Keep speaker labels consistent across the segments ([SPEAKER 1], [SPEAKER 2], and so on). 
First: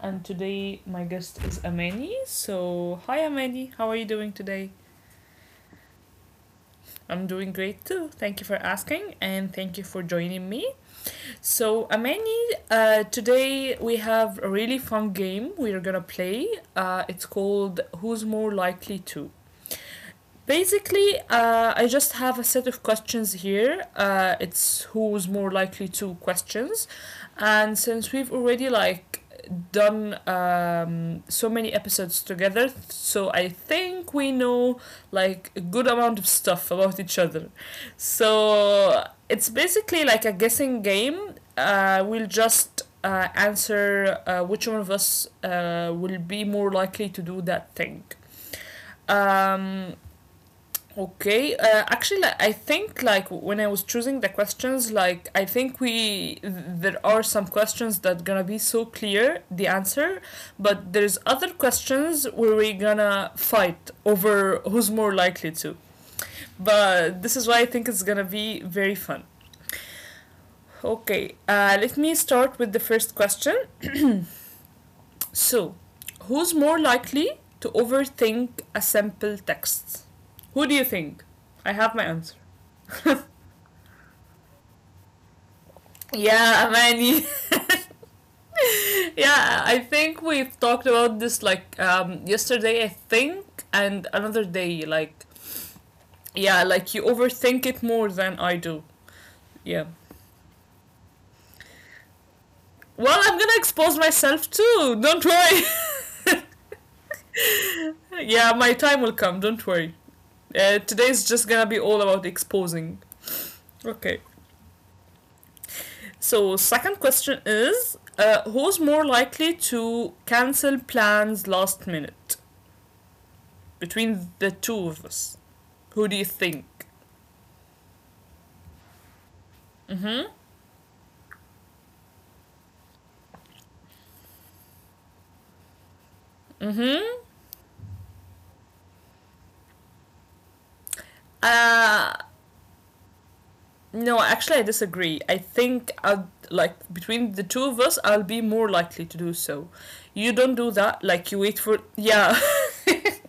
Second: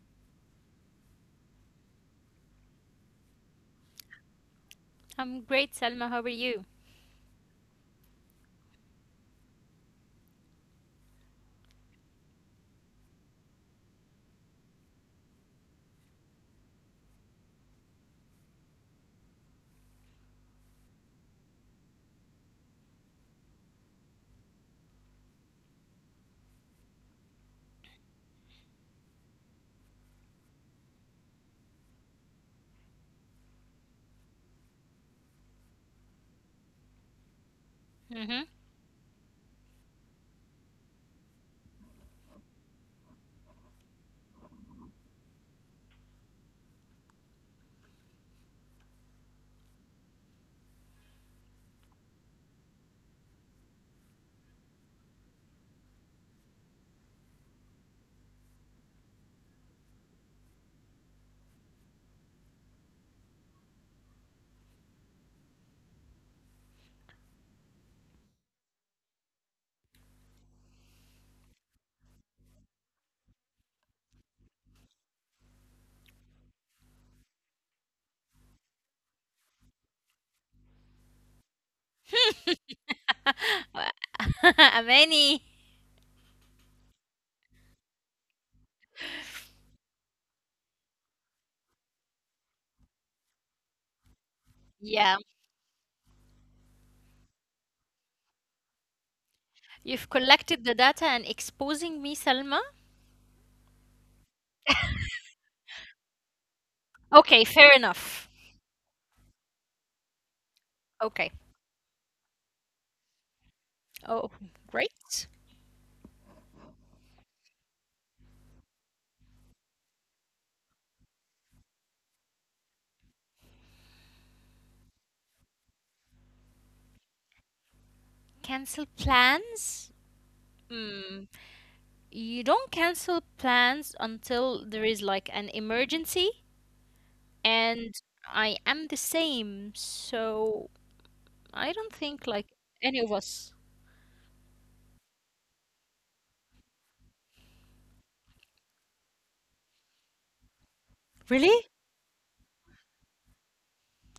[SPEAKER 1] and today my guest is Amani. So, hi Amani, how are you doing today?
[SPEAKER 2] I'm great, Salma. How are you?
[SPEAKER 1] I'm doing great too. Thank you for asking and thank you for joining me. So, Amani, today we have a really fun game we are gonna play. It's called Who's More Likely to? Basically, I just have a set of questions here. It's who's more likely to questions, and since we've already like done so many episodes together, so I think we know like a good amount of stuff about each other.
[SPEAKER 2] Mm-hmm.
[SPEAKER 1] So it's basically like a guessing game. We'll just answer which one of us will be more likely to do that thing. Um, Okay. Actually, like, I think like when I was choosing the questions, like I think we there are some questions that gonna be so clear the answer, but there's other questions where we gonna fight over who's more likely to. But this is why I think it's gonna be very fun. Okay. Let me start with the first question. So, who's more likely to overthink a simple text? Who do you think? I have my answer.
[SPEAKER 2] Amani.
[SPEAKER 1] Yeah, man. Yeah, I think we've talked about this like yesterday, I think, and
[SPEAKER 2] Yeah,
[SPEAKER 1] another day. Like, yeah, like you overthink it more than I do.
[SPEAKER 2] you've collected
[SPEAKER 1] Yeah.
[SPEAKER 2] the data and exposing me, Salma.
[SPEAKER 1] Well, I'm gonna expose myself too. Don't worry.
[SPEAKER 2] Okay, fair enough.
[SPEAKER 1] Yeah, my time will come. Don't worry.
[SPEAKER 2] Okay.
[SPEAKER 1] Today's just gonna be all about exposing.
[SPEAKER 2] Oh,
[SPEAKER 1] Okay.
[SPEAKER 2] great.
[SPEAKER 1] So, second question is who's more likely to cancel plans last minute? Between the two of us, who do you think?
[SPEAKER 2] Cancel plans? Mm.
[SPEAKER 1] Mm-hmm.
[SPEAKER 2] You don't cancel plans until there is like an emergency, and
[SPEAKER 1] Mm-hmm.
[SPEAKER 2] I am the same, so I don't think like any
[SPEAKER 1] Uh
[SPEAKER 2] of us.
[SPEAKER 1] no, actually I disagree. I think I'd like between the two of us I'll be more likely to do so. You don't do
[SPEAKER 2] Really?
[SPEAKER 1] that, like you wait for yeah.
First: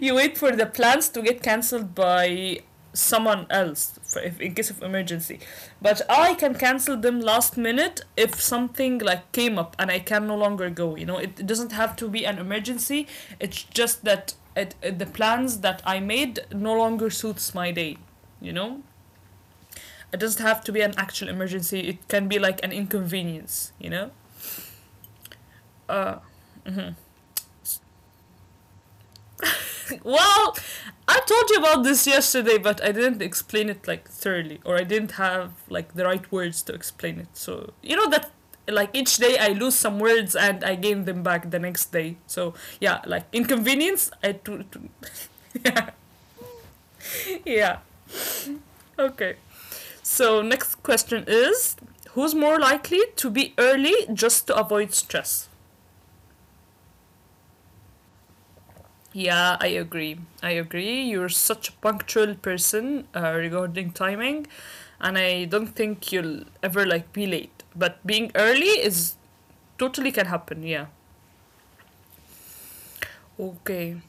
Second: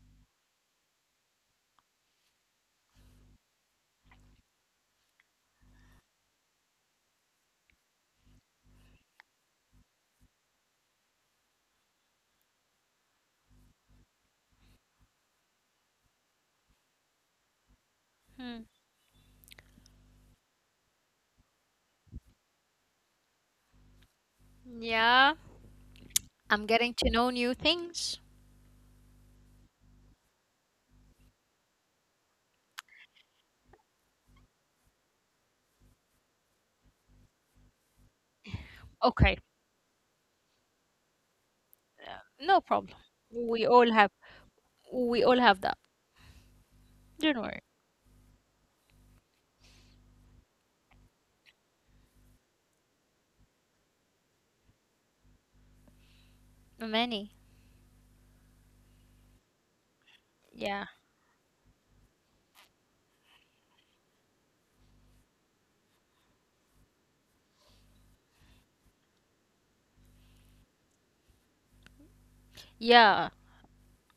[SPEAKER 1] You wait for the plans to get cancelled by someone else for if, in case of emergency, but I can cancel them last minute if something like came up and I can no longer go. You know, it doesn't have to be an emergency. It's just that the plans that I made no longer suits my day, you
[SPEAKER 2] Hmm.
[SPEAKER 1] know. It doesn't have to be an actual emergency, it can be like an inconvenience, you know.
[SPEAKER 2] Yeah,
[SPEAKER 1] uh
[SPEAKER 2] I'm getting
[SPEAKER 1] mhm.
[SPEAKER 2] to know new things.
[SPEAKER 1] Well, I told you about this yesterday, but I didn't explain it like thoroughly, or I didn't have like the right words to explain it. So you know that like each
[SPEAKER 2] Okay.
[SPEAKER 1] day I lose some words and I gain them back the next day. So
[SPEAKER 2] No problem.
[SPEAKER 1] yeah, like
[SPEAKER 2] We all have
[SPEAKER 1] inconvenience.
[SPEAKER 2] we all have that.
[SPEAKER 1] Yeah,
[SPEAKER 2] Don't worry.
[SPEAKER 1] yeah. Okay. So next question is, who's more likely to be early just to avoid stress?
[SPEAKER 2] Many.
[SPEAKER 1] Yeah, I agree. I
[SPEAKER 2] Yeah.
[SPEAKER 1] agree. You're such a punctual person regarding timing. And I don't think you'll ever like be late. But being early is totally can happen. Yeah.
[SPEAKER 2] Yeah.
[SPEAKER 1] Okay.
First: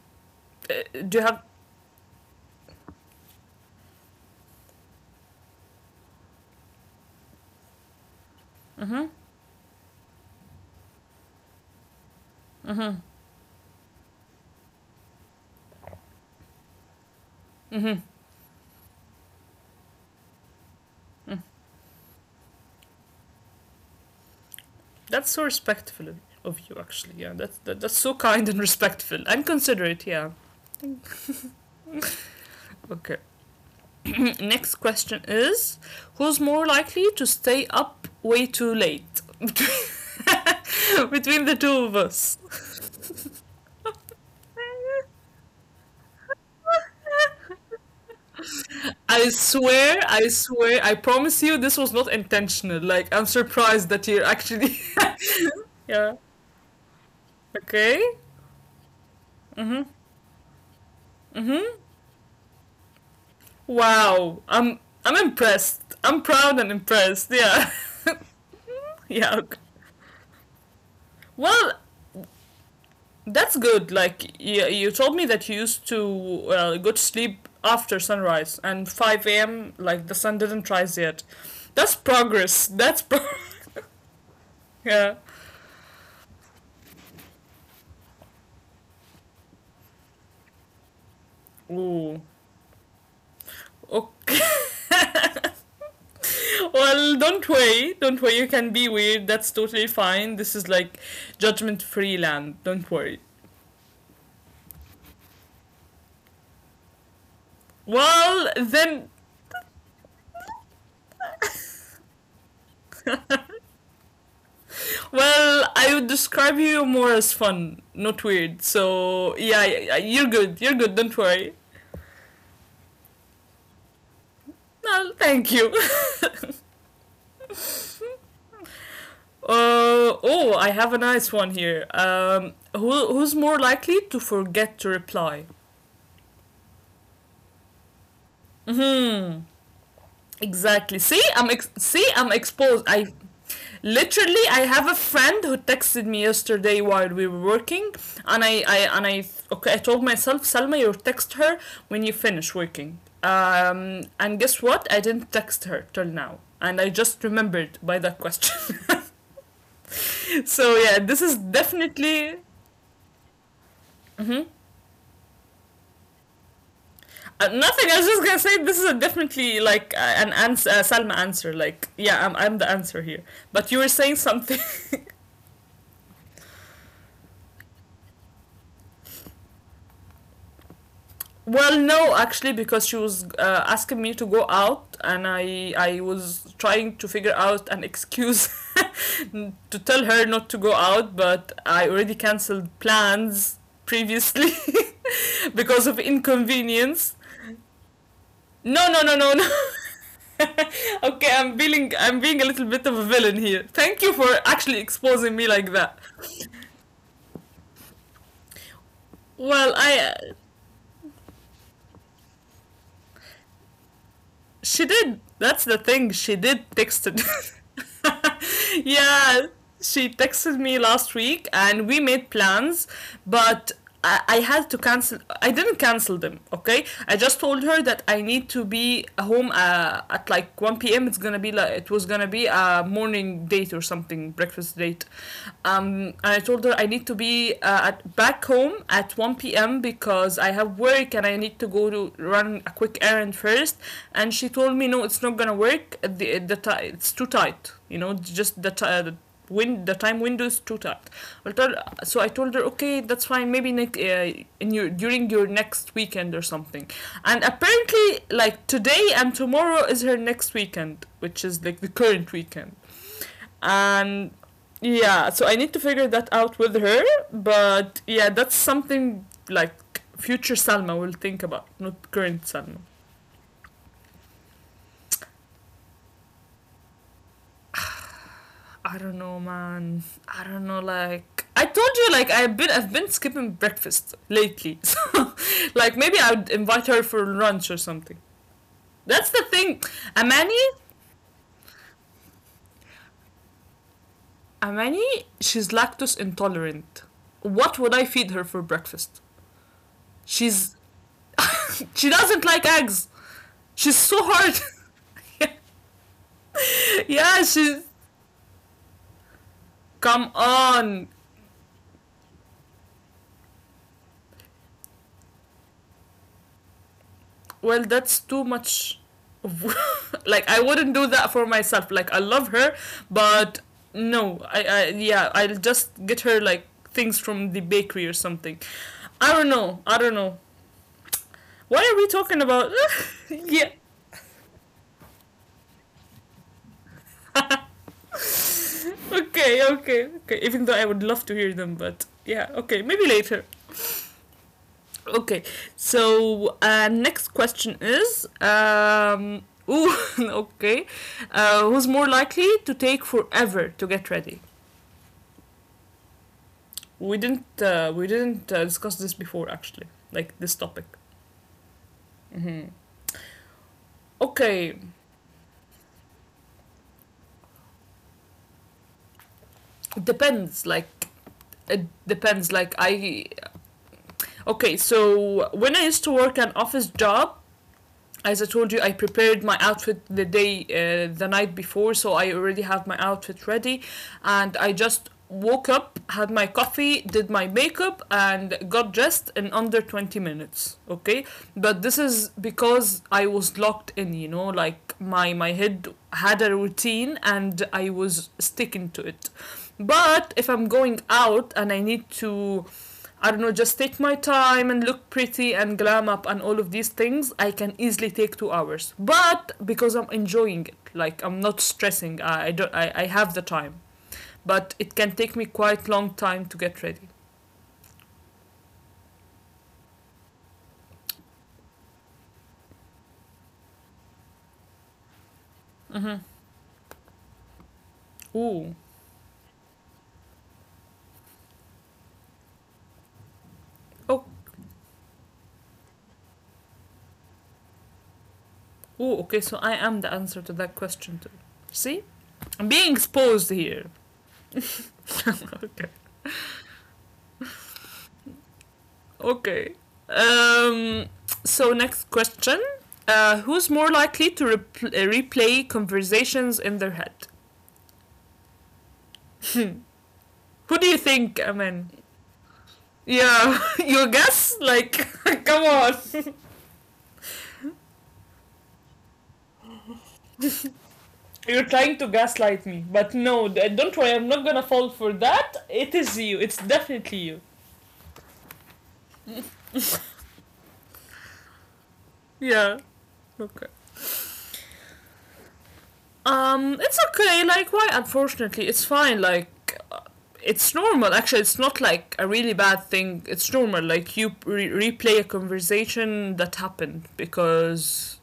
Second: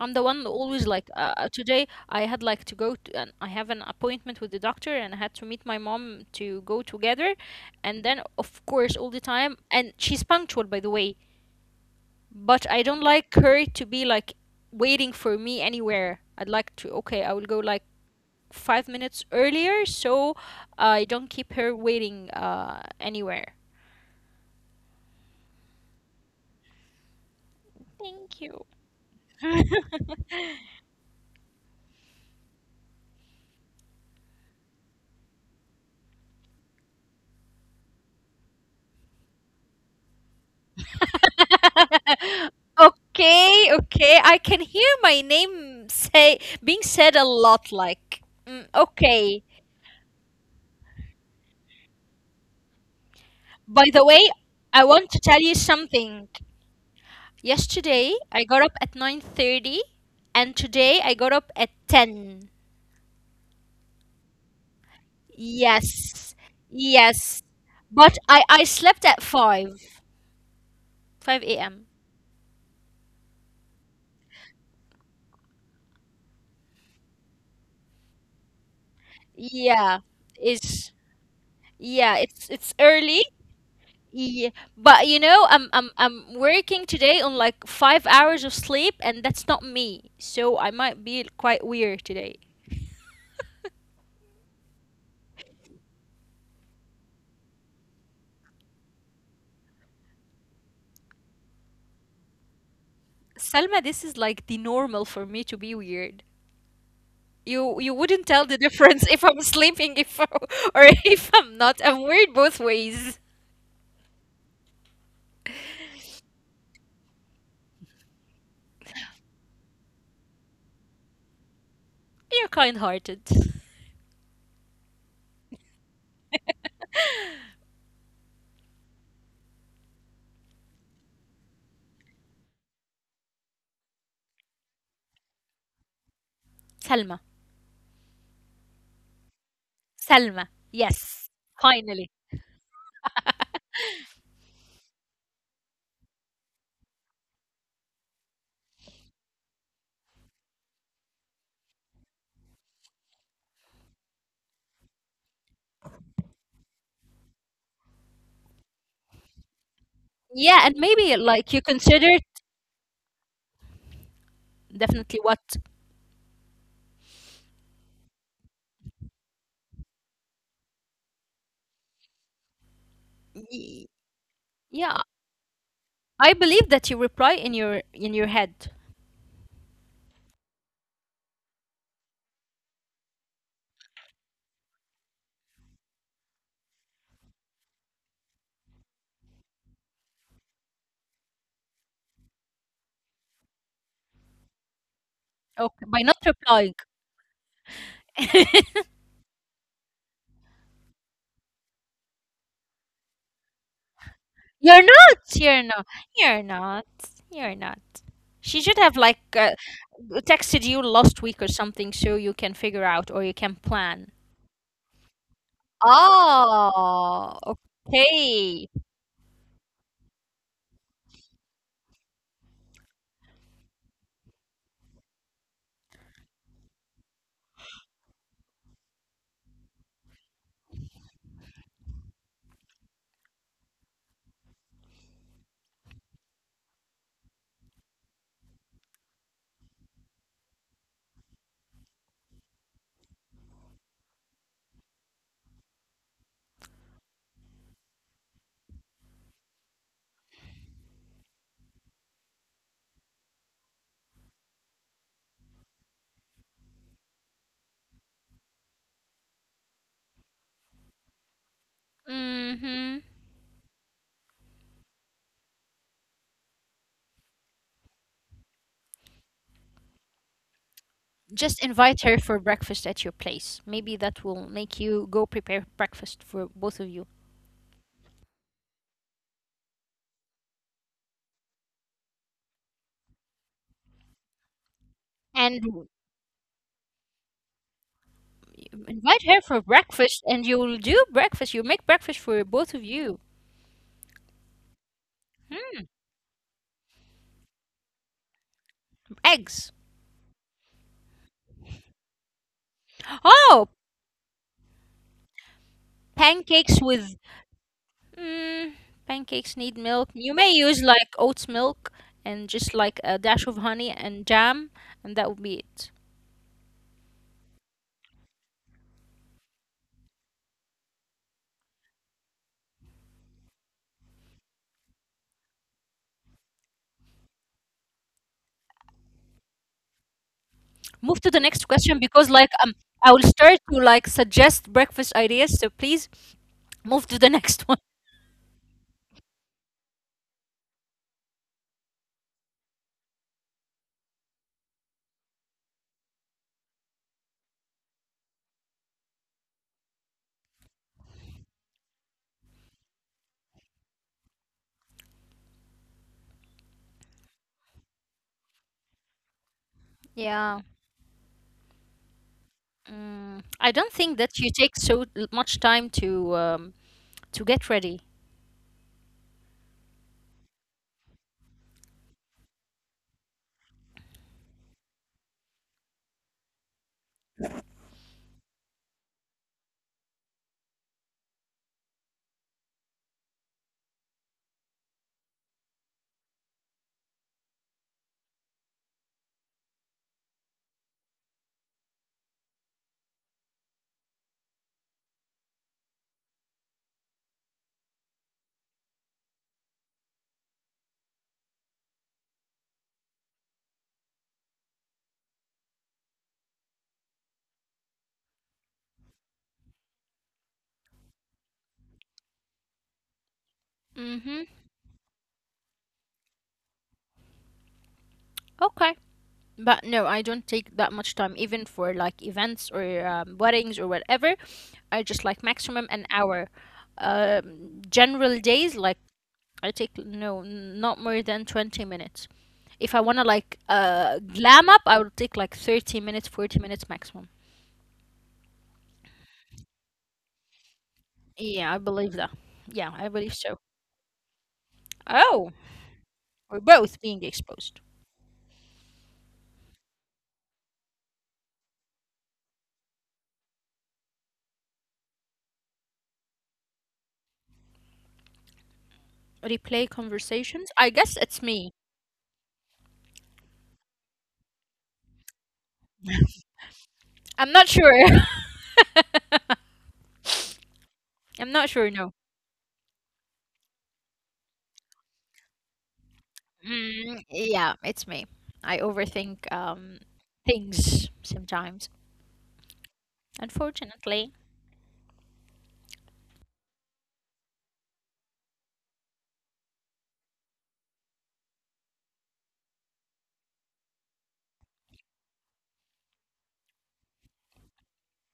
[SPEAKER 2] I'm the one always like
[SPEAKER 1] Do you have?
[SPEAKER 2] today I had like to go to and I have an appointment with the doctor, and I had to meet my mom to go together, and then of course
[SPEAKER 1] Mhm.
[SPEAKER 2] all the time and she's punctual by the way, but I
[SPEAKER 1] Mhm.
[SPEAKER 2] don't like her to be like waiting for me anywhere. I'd like to, okay, I will go like
[SPEAKER 1] Mhm.
[SPEAKER 2] 5 minutes earlier so I don't
[SPEAKER 1] Mm.
[SPEAKER 2] keep her waiting anywhere.
[SPEAKER 1] That's so respectful of- You, actually. Yeah. That's so
[SPEAKER 2] Thank
[SPEAKER 1] kind and
[SPEAKER 2] you.
[SPEAKER 1] respectful and considerate. Yeah. Okay. Next question is, who's more likely to stay up way too late? Between the two of us.
[SPEAKER 2] Okay, okay. I can hear my name say being said a lot like
[SPEAKER 1] I
[SPEAKER 2] okay.
[SPEAKER 1] swear, I swear, I promise you this was not intentional. Like, I'm
[SPEAKER 2] By
[SPEAKER 1] surprised
[SPEAKER 2] the
[SPEAKER 1] that
[SPEAKER 2] way,
[SPEAKER 1] you're
[SPEAKER 2] I
[SPEAKER 1] actually.
[SPEAKER 2] want to tell you
[SPEAKER 1] Yeah.
[SPEAKER 2] something.
[SPEAKER 1] Okay.
[SPEAKER 2] Yesterday I got up at 9:30,
[SPEAKER 1] Hmm.
[SPEAKER 2] and today I got up at
[SPEAKER 1] Hmm.
[SPEAKER 2] 10.
[SPEAKER 1] Wow. I'm impressed. I'm
[SPEAKER 2] Yes.
[SPEAKER 1] proud and
[SPEAKER 2] Yes.
[SPEAKER 1] impressed. Yeah.
[SPEAKER 2] But I slept at
[SPEAKER 1] Yeah. Okay.
[SPEAKER 2] 5, 5 a.m.
[SPEAKER 1] Well, that's good. Like, you told me that you used to go to sleep after sunrise and 5 a.m.
[SPEAKER 2] Yeah.
[SPEAKER 1] Like the sun didn't
[SPEAKER 2] It's
[SPEAKER 1] rise yet. That's
[SPEAKER 2] Yeah, it's
[SPEAKER 1] progress. That's
[SPEAKER 2] early.
[SPEAKER 1] pro-
[SPEAKER 2] Yeah, but
[SPEAKER 1] Yeah.
[SPEAKER 2] I'm working today on like 5 hours of sleep, and that's not me. So I might be quite weird
[SPEAKER 1] Ooh.
[SPEAKER 2] today.
[SPEAKER 1] Okay. Well, don't worry. Don't worry. You can be weird. That's totally fine. This is like judgment free land. Don't worry.
[SPEAKER 2] Salma, this is like the normal for me to be weird. You wouldn't tell the
[SPEAKER 1] Well,
[SPEAKER 2] difference if
[SPEAKER 1] then.
[SPEAKER 2] I'm sleeping, if I- or if I'm not. I'm weird both ways.
[SPEAKER 1] Well, I would describe you more as fun, not weird. So, yeah, yeah, yeah, you're good. You're good. Don't worry.
[SPEAKER 2] You're kind-hearted.
[SPEAKER 1] No, thank you. Oh, I have a nice one here. Who's more likely to forget to reply?
[SPEAKER 2] Salma.
[SPEAKER 1] Hmm.
[SPEAKER 2] Salma.
[SPEAKER 1] Exactly.
[SPEAKER 2] Yes. Finally.
[SPEAKER 1] See, I'm exposed. I Literally I have a friend who texted me yesterday while we were working, and I okay, I told myself, Salma, you text her when you finish working. And guess what? I didn't text her till now, and I just remembered by that question.
[SPEAKER 2] Yeah, and
[SPEAKER 1] So
[SPEAKER 2] maybe
[SPEAKER 1] yeah,
[SPEAKER 2] like
[SPEAKER 1] this
[SPEAKER 2] you
[SPEAKER 1] is
[SPEAKER 2] consider
[SPEAKER 1] definitely. Mhm.
[SPEAKER 2] definitely what
[SPEAKER 1] Nothing. I was just gonna say this is a definitely like an ans. Salma answer. Like, yeah, I'm the answer here.
[SPEAKER 2] y-
[SPEAKER 1] But you were saying something.
[SPEAKER 2] yeah, I believe that you reply in your head.
[SPEAKER 1] Well, no, actually, because she was asking me to go out, and I was trying to figure out an excuse to tell her not to go out, but I already cancelled plans previously
[SPEAKER 2] Okay, by
[SPEAKER 1] because of
[SPEAKER 2] not replying.
[SPEAKER 1] inconvenience. No, no, no, no, no. Okay, I'm feeling I'm being a little bit of a villain here. Thank you for actually
[SPEAKER 2] You're
[SPEAKER 1] exposing
[SPEAKER 2] not.
[SPEAKER 1] me like
[SPEAKER 2] You're
[SPEAKER 1] that.
[SPEAKER 2] not. You're not. You're not. She should have like
[SPEAKER 1] Well, I
[SPEAKER 2] texted you last week or something, so you can figure out or you can plan.
[SPEAKER 1] She did. That's the thing. She did texted.
[SPEAKER 2] Oh,
[SPEAKER 1] Yeah,
[SPEAKER 2] okay.
[SPEAKER 1] she texted me last week, and we made plans, but. I had to cancel. I didn't cancel them. Okay, I just told her that I need to be home at like 1 p.m. It's gonna be like it was gonna be a morning date or something, breakfast date. And I told her I need to be back home at 1 p.m. because I have work and I need to go to run a quick errand first. And she told me, no, it's not gonna work. The ti It's too tight. You know, just the time window is too tight. I told, so I told her, okay, that's fine. Maybe next in your during your next weekend or something. And apparently, like today and tomorrow is her next weekend, which is like the current weekend,
[SPEAKER 2] Mm-hmm.
[SPEAKER 1] and yeah, so I need to figure that out with her. But yeah, that's something like future Salma will think about, not
[SPEAKER 2] Just
[SPEAKER 1] current
[SPEAKER 2] invite
[SPEAKER 1] Salma.
[SPEAKER 2] her for breakfast at your place. Maybe that will make you go prepare breakfast for both of you.
[SPEAKER 1] I don't know, man. I don't know. Like I told you, like I've been skipping breakfast lately so like maybe
[SPEAKER 2] And
[SPEAKER 1] I
[SPEAKER 2] w-
[SPEAKER 1] would invite her for lunch or something. That's
[SPEAKER 2] you
[SPEAKER 1] the
[SPEAKER 2] invite
[SPEAKER 1] thing.
[SPEAKER 2] her for
[SPEAKER 1] Amani.
[SPEAKER 2] breakfast, and you'll do breakfast. You make breakfast for both of you.
[SPEAKER 1] Amani, she's lactose
[SPEAKER 2] Hmm,
[SPEAKER 1] intolerant. What would I feed her for breakfast?
[SPEAKER 2] Eggs.
[SPEAKER 1] She's she doesn't like eggs. She's so
[SPEAKER 2] Oh,
[SPEAKER 1] hard. Yeah,
[SPEAKER 2] pancakes
[SPEAKER 1] yeah,
[SPEAKER 2] with
[SPEAKER 1] she's.
[SPEAKER 2] Mm, pancakes need
[SPEAKER 1] Come
[SPEAKER 2] milk. You may
[SPEAKER 1] on.
[SPEAKER 2] use like oats milk and just like a dash of honey and jam, and that would be it.
[SPEAKER 1] Well, that's too much. Like I wouldn't do that for myself. Like I love her, but no. I Yeah. I'll just get her like things from the bakery or something. I don't know. I don't know.
[SPEAKER 2] Move to the next
[SPEAKER 1] Why are we
[SPEAKER 2] question
[SPEAKER 1] talking
[SPEAKER 2] because like
[SPEAKER 1] about?
[SPEAKER 2] I will start
[SPEAKER 1] Yeah.
[SPEAKER 2] to like suggest breakfast ideas, so please move to the next one.
[SPEAKER 1] Okay. Okay. Okay. Even though I would love to hear them, but yeah. Okay. Maybe later. Okay, so next question is ooh, okay, who's more likely to take forever to get ready? We didn't discuss this before actually, like this
[SPEAKER 2] Yeah.
[SPEAKER 1] topic. Mm-hmm.
[SPEAKER 2] I don't think that you
[SPEAKER 1] Okay,
[SPEAKER 2] take so much time to get ready.
[SPEAKER 1] depends. Like it depends. Like I Okay, so when I used to work an office job, as I told you, I prepared my outfit the night before, so I already have my outfit ready, and I just woke up, had my coffee, did my makeup, and got dressed in under 20 minutes. Okay, but this is because I was locked in, you know, like my head had a routine and I was sticking to it. But if I'm going out and I need to, I don't know, just take my time and look pretty and glam up and all of these things, I can easily take 2 hours. But because I'm enjoying it, like I'm not stressing, I don't, I have the time.
[SPEAKER 2] Mm-hmm.
[SPEAKER 1] But it can take me quite long time to get ready.
[SPEAKER 2] Okay. But no, I don't take that much time, even for like events or weddings or whatever. I just like maximum an
[SPEAKER 1] Mm-hmm.
[SPEAKER 2] hour. General days,
[SPEAKER 1] Ooh,
[SPEAKER 2] like I take not more than 20 minutes. If I want to like
[SPEAKER 1] oh,
[SPEAKER 2] glam up, I will take like 30 minutes, 40 minutes maximum.
[SPEAKER 1] Ooh. Okay, so I am the answer to that question too.
[SPEAKER 2] Yeah, I believe that.
[SPEAKER 1] See,
[SPEAKER 2] Yeah, I
[SPEAKER 1] I'm
[SPEAKER 2] believe
[SPEAKER 1] being
[SPEAKER 2] so.
[SPEAKER 1] exposed here.
[SPEAKER 2] Oh, we're both being exposed.
[SPEAKER 1] Okay. Um, so next question: who's more likely to replay conversations in their head?
[SPEAKER 2] Replay conversations?
[SPEAKER 1] Who do
[SPEAKER 2] I
[SPEAKER 1] you
[SPEAKER 2] guess it's
[SPEAKER 1] think?
[SPEAKER 2] me.
[SPEAKER 1] Aman? Yeah, your guess. Like, come on,
[SPEAKER 2] I'm not sure. I'm not
[SPEAKER 1] you're
[SPEAKER 2] sure,
[SPEAKER 1] trying
[SPEAKER 2] no.
[SPEAKER 1] to gaslight me, but no, don't worry, I'm not gonna fall for that. It is you. It's definitely you.
[SPEAKER 2] Yeah, it's me. I overthink things sometimes.
[SPEAKER 1] Yeah. Okay.
[SPEAKER 2] Unfortunately,
[SPEAKER 1] It's okay. Like, why? Unfortunately, it's fine. Like, it's normal actually. It's not like a really bad thing. It's normal, like you replay a conversation that happened because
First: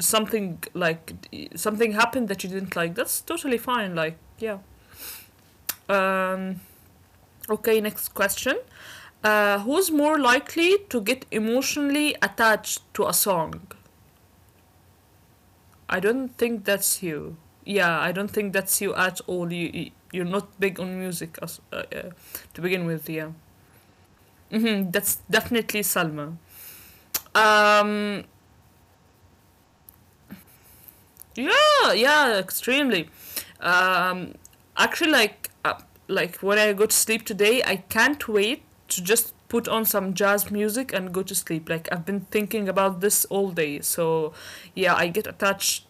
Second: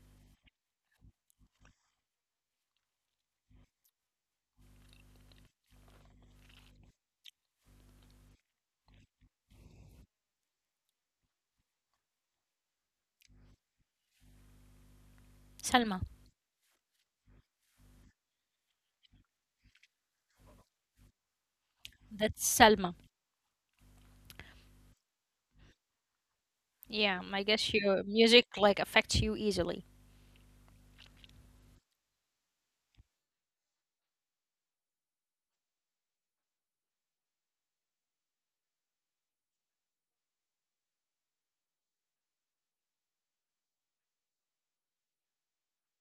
[SPEAKER 1] something like something happened that you didn't like. That's totally fine, like yeah. Um, okay, next question. Who's more likely to get emotionally attached to a song?
[SPEAKER 2] Salma.
[SPEAKER 1] I don't think that's you. Yeah, I don't think that's you at all. You are not big on music as,
[SPEAKER 2] That's
[SPEAKER 1] to
[SPEAKER 2] Salma.
[SPEAKER 1] begin with, yeah. Hmm, that's definitely Salma.
[SPEAKER 2] Yeah, I guess your
[SPEAKER 1] Um,
[SPEAKER 2] music like affects you easily.
[SPEAKER 1] yeah, yeah, extremely. Um, actually, like when I go to sleep today, I can't wait to just put on some jazz music and go to sleep. Like, I've been thinking about this all day, so yeah, I get attached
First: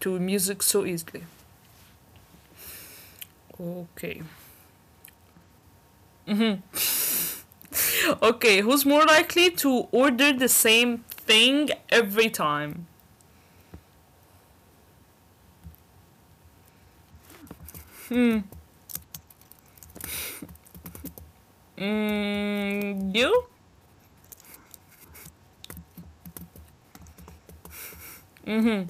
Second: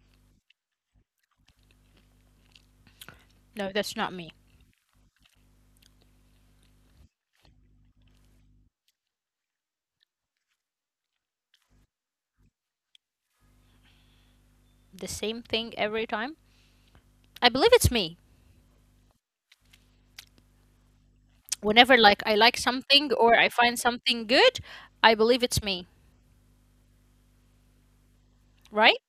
[SPEAKER 1] to music so easily.
[SPEAKER 2] No, that's not
[SPEAKER 1] Okay.
[SPEAKER 2] me.
[SPEAKER 1] Mhm. Okay, who's more likely to order the same thing every time?
[SPEAKER 2] The same thing every time. I believe it's me. Whenever like I like something or I
[SPEAKER 1] Mm,
[SPEAKER 2] find
[SPEAKER 1] you?
[SPEAKER 2] something good, I believe it's me. Right?
[SPEAKER 1] Hmm.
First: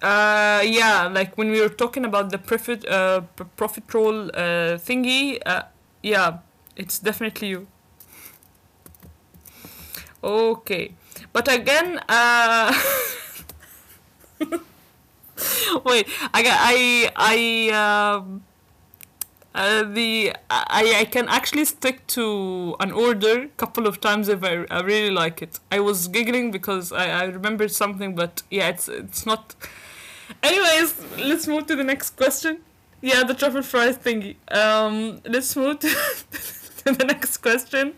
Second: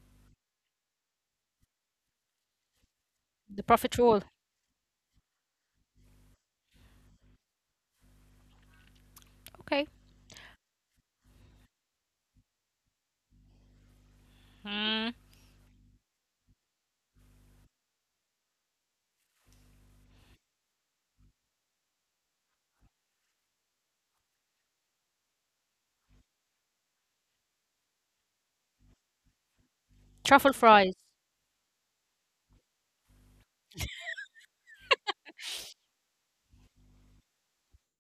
[SPEAKER 1] Yeah, like when we were talking about the profit
[SPEAKER 2] The
[SPEAKER 1] profit
[SPEAKER 2] profit rule.
[SPEAKER 1] roll thingy. Yeah, it's definitely you.
[SPEAKER 2] Okay.
[SPEAKER 1] Okay, but again,
[SPEAKER 2] Mm,
[SPEAKER 1] wait, I I I. Um, I can actually stick to an order a couple of times if I really like it. I was giggling because I remembered something, but yeah, it's not.
[SPEAKER 2] Truffle fries.
[SPEAKER 1] Anyways, let's move to the next question. Yeah, the truffle fries thingy. Let's move to the next question.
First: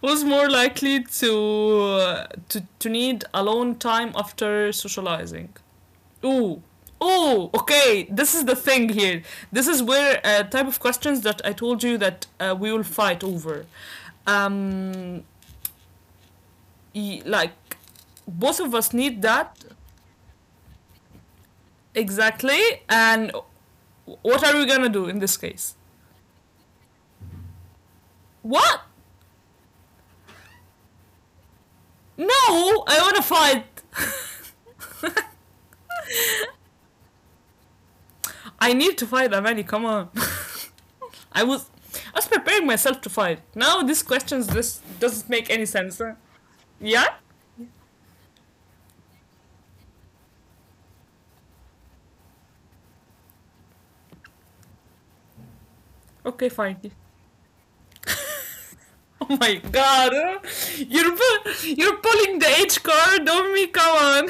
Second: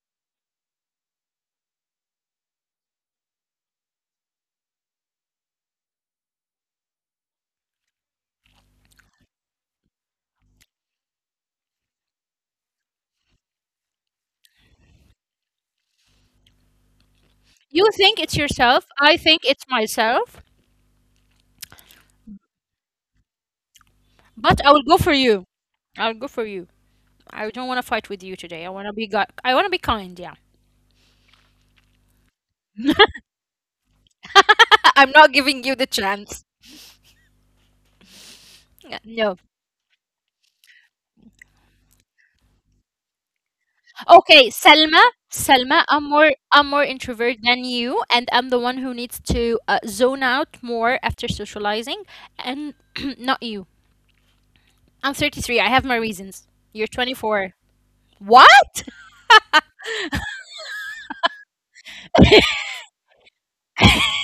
[SPEAKER 1] Who's more likely to need alone time after socializing? Ooh. Oh, okay. This is the thing here. This is where a type of questions that I told you that we will fight over. Um, like
[SPEAKER 2] You think it's
[SPEAKER 1] both of
[SPEAKER 2] yourself.
[SPEAKER 1] us
[SPEAKER 2] I
[SPEAKER 1] need
[SPEAKER 2] think
[SPEAKER 1] that
[SPEAKER 2] it's myself.
[SPEAKER 1] exactly. And what are we
[SPEAKER 2] But I will
[SPEAKER 1] gonna
[SPEAKER 2] go
[SPEAKER 1] do
[SPEAKER 2] for
[SPEAKER 1] in this
[SPEAKER 2] you.
[SPEAKER 1] case?
[SPEAKER 2] I'll go for you. I don't want to fight with you today. I
[SPEAKER 1] What?
[SPEAKER 2] want to be kind, yeah.
[SPEAKER 1] No! I wanna fight!
[SPEAKER 2] I'm not giving you the chance.
[SPEAKER 1] I need to
[SPEAKER 2] Yeah,
[SPEAKER 1] fight,
[SPEAKER 2] no.
[SPEAKER 1] Avani, come on. I was I was preparing myself to fight. Now these questions
[SPEAKER 2] Okay,
[SPEAKER 1] just
[SPEAKER 2] Selma.
[SPEAKER 1] doesn't make any sense.
[SPEAKER 2] Selma,
[SPEAKER 1] Huh?
[SPEAKER 2] I'm more
[SPEAKER 1] Yeah?
[SPEAKER 2] introvert than you, and I'm the one who needs to zone out more after socializing, and not you. I'm 33. I have my
[SPEAKER 1] Okay,
[SPEAKER 2] reasons.
[SPEAKER 1] fine.
[SPEAKER 2] You're 24. What?
[SPEAKER 1] Oh my god. Huh? You're you're pulling the H card on me, come on.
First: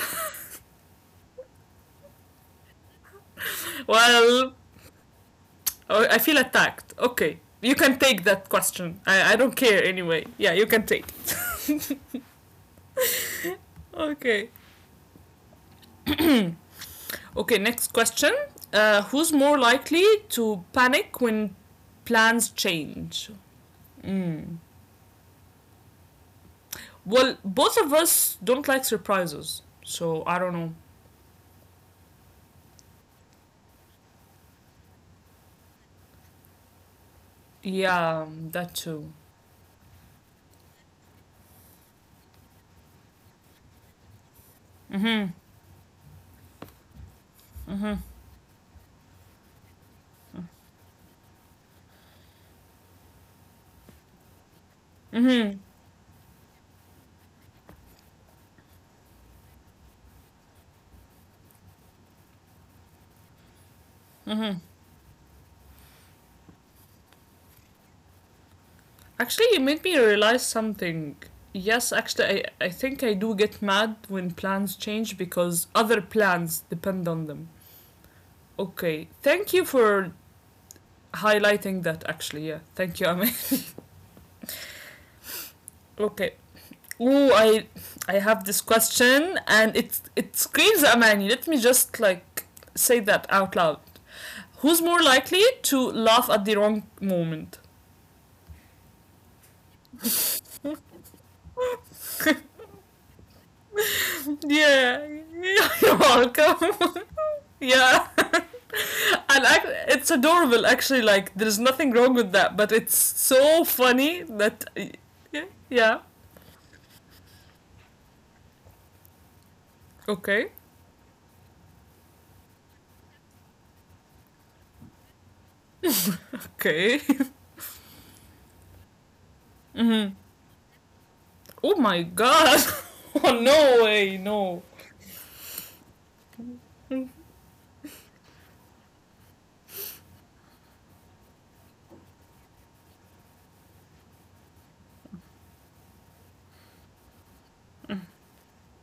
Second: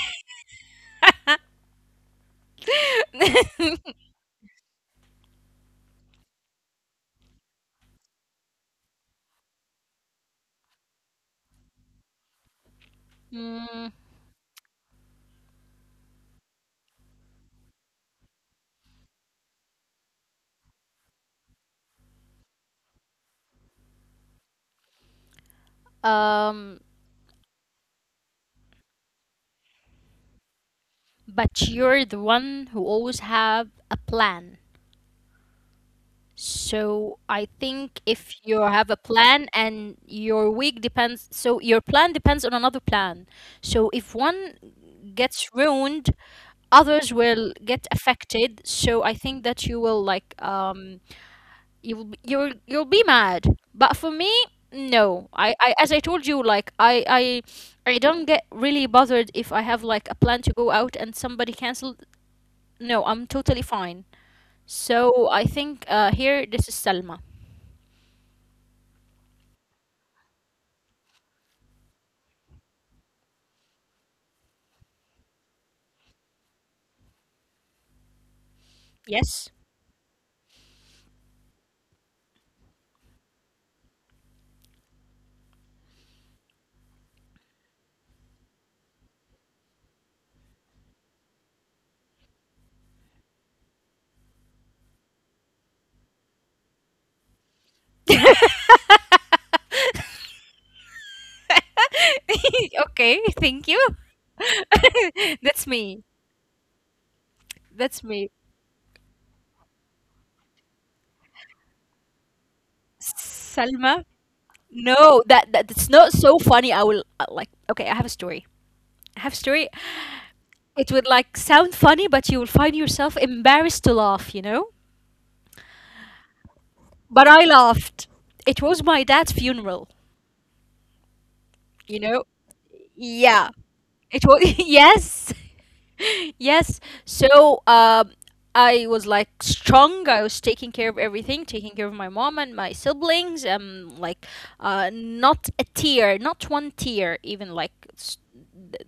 [SPEAKER 1] Well, oh, I feel attacked. Okay. You can take that question. I don't care anyway. Yeah, you can take it.
[SPEAKER 2] Mm,
[SPEAKER 1] Okay. Okay, next question. Who's more likely to panic when plans change?
[SPEAKER 2] um,
[SPEAKER 1] Well, both of us don't like surprises, so I don't know.
[SPEAKER 2] but you're the one who always have a plan. So I think
[SPEAKER 1] Yeah,
[SPEAKER 2] if you
[SPEAKER 1] that
[SPEAKER 2] have a
[SPEAKER 1] too.
[SPEAKER 2] plan and your week depends, so your plan depends on another plan. So if one gets ruined, others will get affected. So I think that you will like you will you'll be mad. But for me, no. I,
[SPEAKER 1] Hmm.
[SPEAKER 2] I as I told you, like I don't get really bothered if I have like a plan to go out and somebody canceled. No, I'm totally fine. So I think here this is Salma.
[SPEAKER 1] Actually, it made me realize something. Yes, actually, I think I do get mad when plans change because other plans depend on them. Okay,
[SPEAKER 2] Yes.
[SPEAKER 1] thank you for highlighting that, actually. Yeah, thank you, Ame. Okay. Oh, I have this question and it screams Amani. Let me just like say that out loud. Who's more likely to laugh at the wrong moment?
[SPEAKER 2] Okay, thank you.
[SPEAKER 1] Yeah,
[SPEAKER 2] That's
[SPEAKER 1] you're
[SPEAKER 2] me.
[SPEAKER 1] welcome.
[SPEAKER 2] That's
[SPEAKER 1] Yeah,
[SPEAKER 2] me.
[SPEAKER 1] and it's adorable actually. Like there's nothing wrong with that, but it's so
[SPEAKER 2] Salma.
[SPEAKER 1] funny that
[SPEAKER 2] No,
[SPEAKER 1] yeah,
[SPEAKER 2] that's
[SPEAKER 1] yeah.
[SPEAKER 2] not so funny. I will like okay, I have a story. I have a story.
[SPEAKER 1] Okay,
[SPEAKER 2] It would like sound funny, but you will find yourself embarrassed to laugh, you know?
[SPEAKER 1] okay.
[SPEAKER 2] But I laughed. It was my dad's funeral,
[SPEAKER 1] Hmm. Oh
[SPEAKER 2] you
[SPEAKER 1] my
[SPEAKER 2] know?
[SPEAKER 1] god! Oh
[SPEAKER 2] Yeah.
[SPEAKER 1] no way,
[SPEAKER 2] It was
[SPEAKER 1] no.
[SPEAKER 2] yes, yes. So I was like strong. I was taking care of everything, taking care of my mom and my siblings. Like, not a tear, not one tear, even like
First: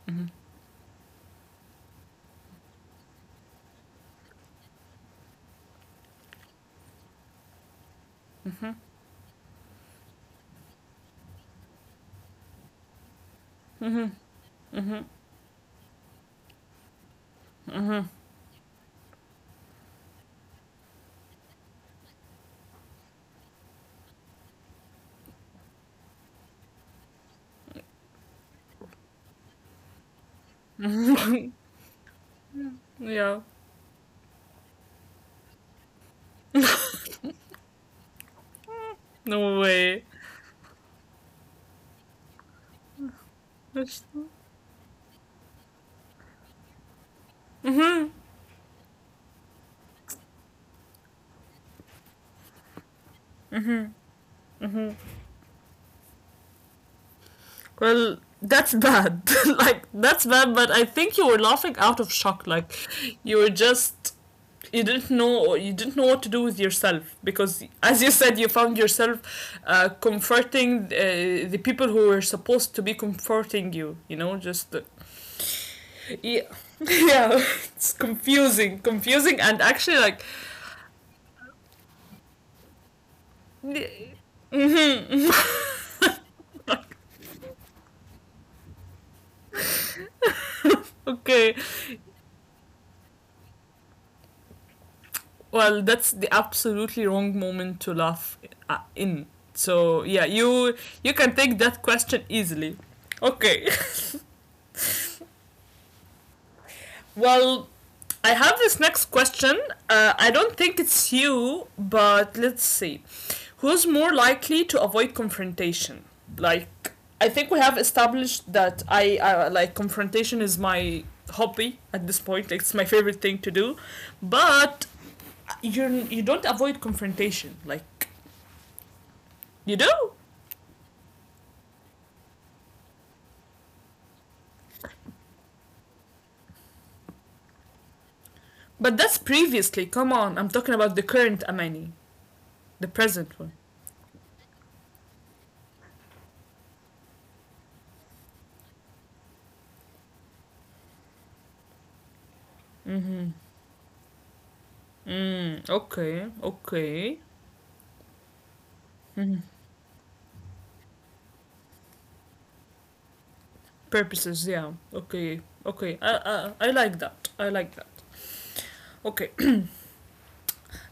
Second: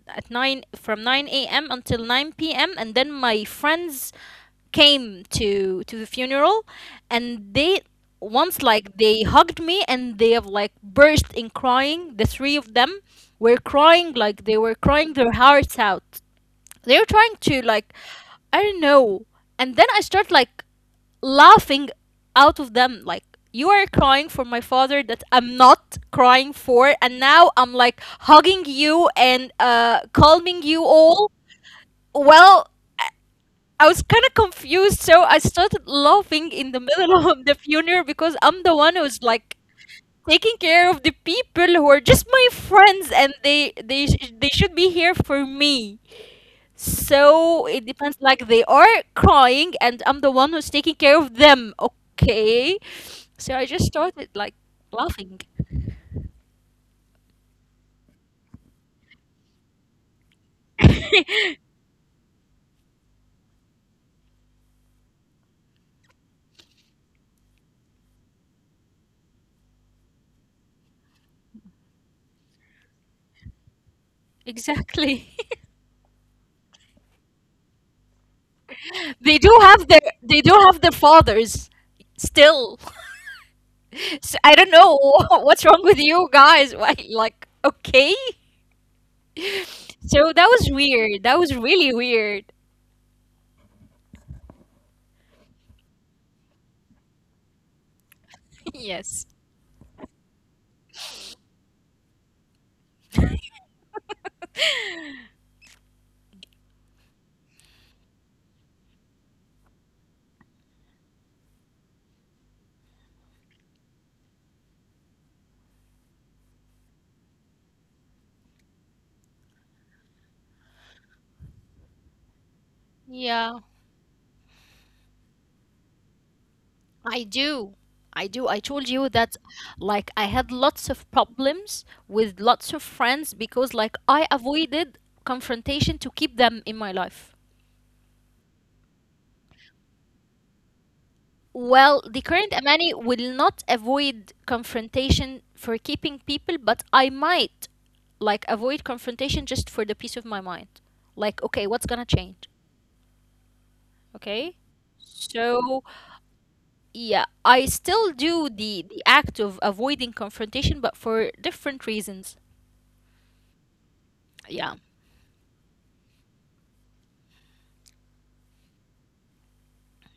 [SPEAKER 2] at nine, from 9 a.m. until 9 p.m. And then my friends came to the funeral, and they, once
[SPEAKER 1] Hmm.
[SPEAKER 2] like they hugged me, and they have like burst in crying. The three of them were crying, like they were
[SPEAKER 1] Hmm.
[SPEAKER 2] crying their hearts out. They were trying to, like, I don't know. And then I start like laughing out of them, like, you are crying for my father that I'm not crying for, and now I'm like hugging you and calming you all.
[SPEAKER 1] Hmm.
[SPEAKER 2] Well,
[SPEAKER 1] Yeah.
[SPEAKER 2] I was kind of confused, so I started laughing in the middle of the funeral because I'm the one who's like
[SPEAKER 1] No way.
[SPEAKER 2] taking care of the people who are just my friends, and they should be here for me. So it
[SPEAKER 1] Hmm.
[SPEAKER 2] depends. Like they are crying, and I'm the one who's taking care of them. Okay, so I just started like laughing.
[SPEAKER 1] Well, that's bad. Like that's bad. But I think you were laughing out of shock. Like you were just you didn't know what to do with yourself because as you said you found yourself comforting the people who were supposed to be comforting you, you know just
[SPEAKER 2] Exactly.
[SPEAKER 1] yeah. Yeah, it's confusing confusing
[SPEAKER 2] they
[SPEAKER 1] and
[SPEAKER 2] do have
[SPEAKER 1] actually
[SPEAKER 2] their
[SPEAKER 1] like.
[SPEAKER 2] they do have their fathers still. So I don't know
[SPEAKER 1] Hmm.
[SPEAKER 2] what's wrong with you guys. Why, like, okay. So that was weird. That
[SPEAKER 1] Okay.
[SPEAKER 2] was really weird.
[SPEAKER 1] Well, that's the absolutely wrong moment to laugh in.
[SPEAKER 2] Yes.
[SPEAKER 1] So yeah, you can take that question easily. Okay. Well, I have this next question. I don't think it's you, but let's see. Who's more likely to avoid confrontation? Like, I think we have established that I like confrontation is my hobby at this point. It's my favorite thing to do,
[SPEAKER 2] Yeah,
[SPEAKER 1] but you don't avoid confrontation.
[SPEAKER 2] I
[SPEAKER 1] Like,
[SPEAKER 2] do. I do. I told
[SPEAKER 1] you
[SPEAKER 2] you
[SPEAKER 1] do?
[SPEAKER 2] that, like, I had lots of problems with lots of friends because, like, I avoided confrontation to keep them in my life.
[SPEAKER 1] But that's previously. Come on, I'm talking about the current Amani,
[SPEAKER 2] Well,
[SPEAKER 1] the
[SPEAKER 2] the current
[SPEAKER 1] present one.
[SPEAKER 2] Amani will not avoid confrontation for keeping people, but I might like avoid confrontation just for the peace of my mind. Like, okay, what's gonna change? Okay?
[SPEAKER 1] Mm, okay,
[SPEAKER 2] So,
[SPEAKER 1] okay.
[SPEAKER 2] yeah, I still do the act of avoiding confrontation, but for different reasons.
[SPEAKER 1] Purposes, yeah. Okay,
[SPEAKER 2] Yeah.
[SPEAKER 1] okay. I like that. I like that. Okay.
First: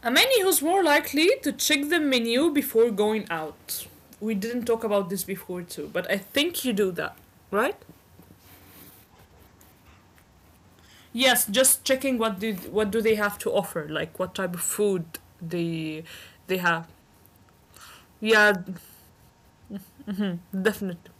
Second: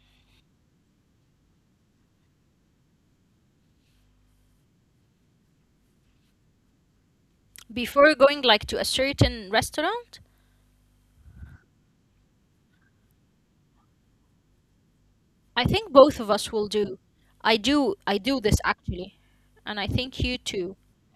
[SPEAKER 1] Amani, who's more likely to check the menu before going out? We didn't talk about this before too, but I think you do that, right?
[SPEAKER 2] Before going like to a certain restaurant,
[SPEAKER 1] Yes, just checking what do they have to offer, like what type of food
[SPEAKER 2] I think
[SPEAKER 1] they
[SPEAKER 2] both of us
[SPEAKER 1] they
[SPEAKER 2] will
[SPEAKER 1] have.
[SPEAKER 2] do. I do
[SPEAKER 1] Yeah,
[SPEAKER 2] this actually, and I think
[SPEAKER 1] mhm,
[SPEAKER 2] you too.
[SPEAKER 1] definitely.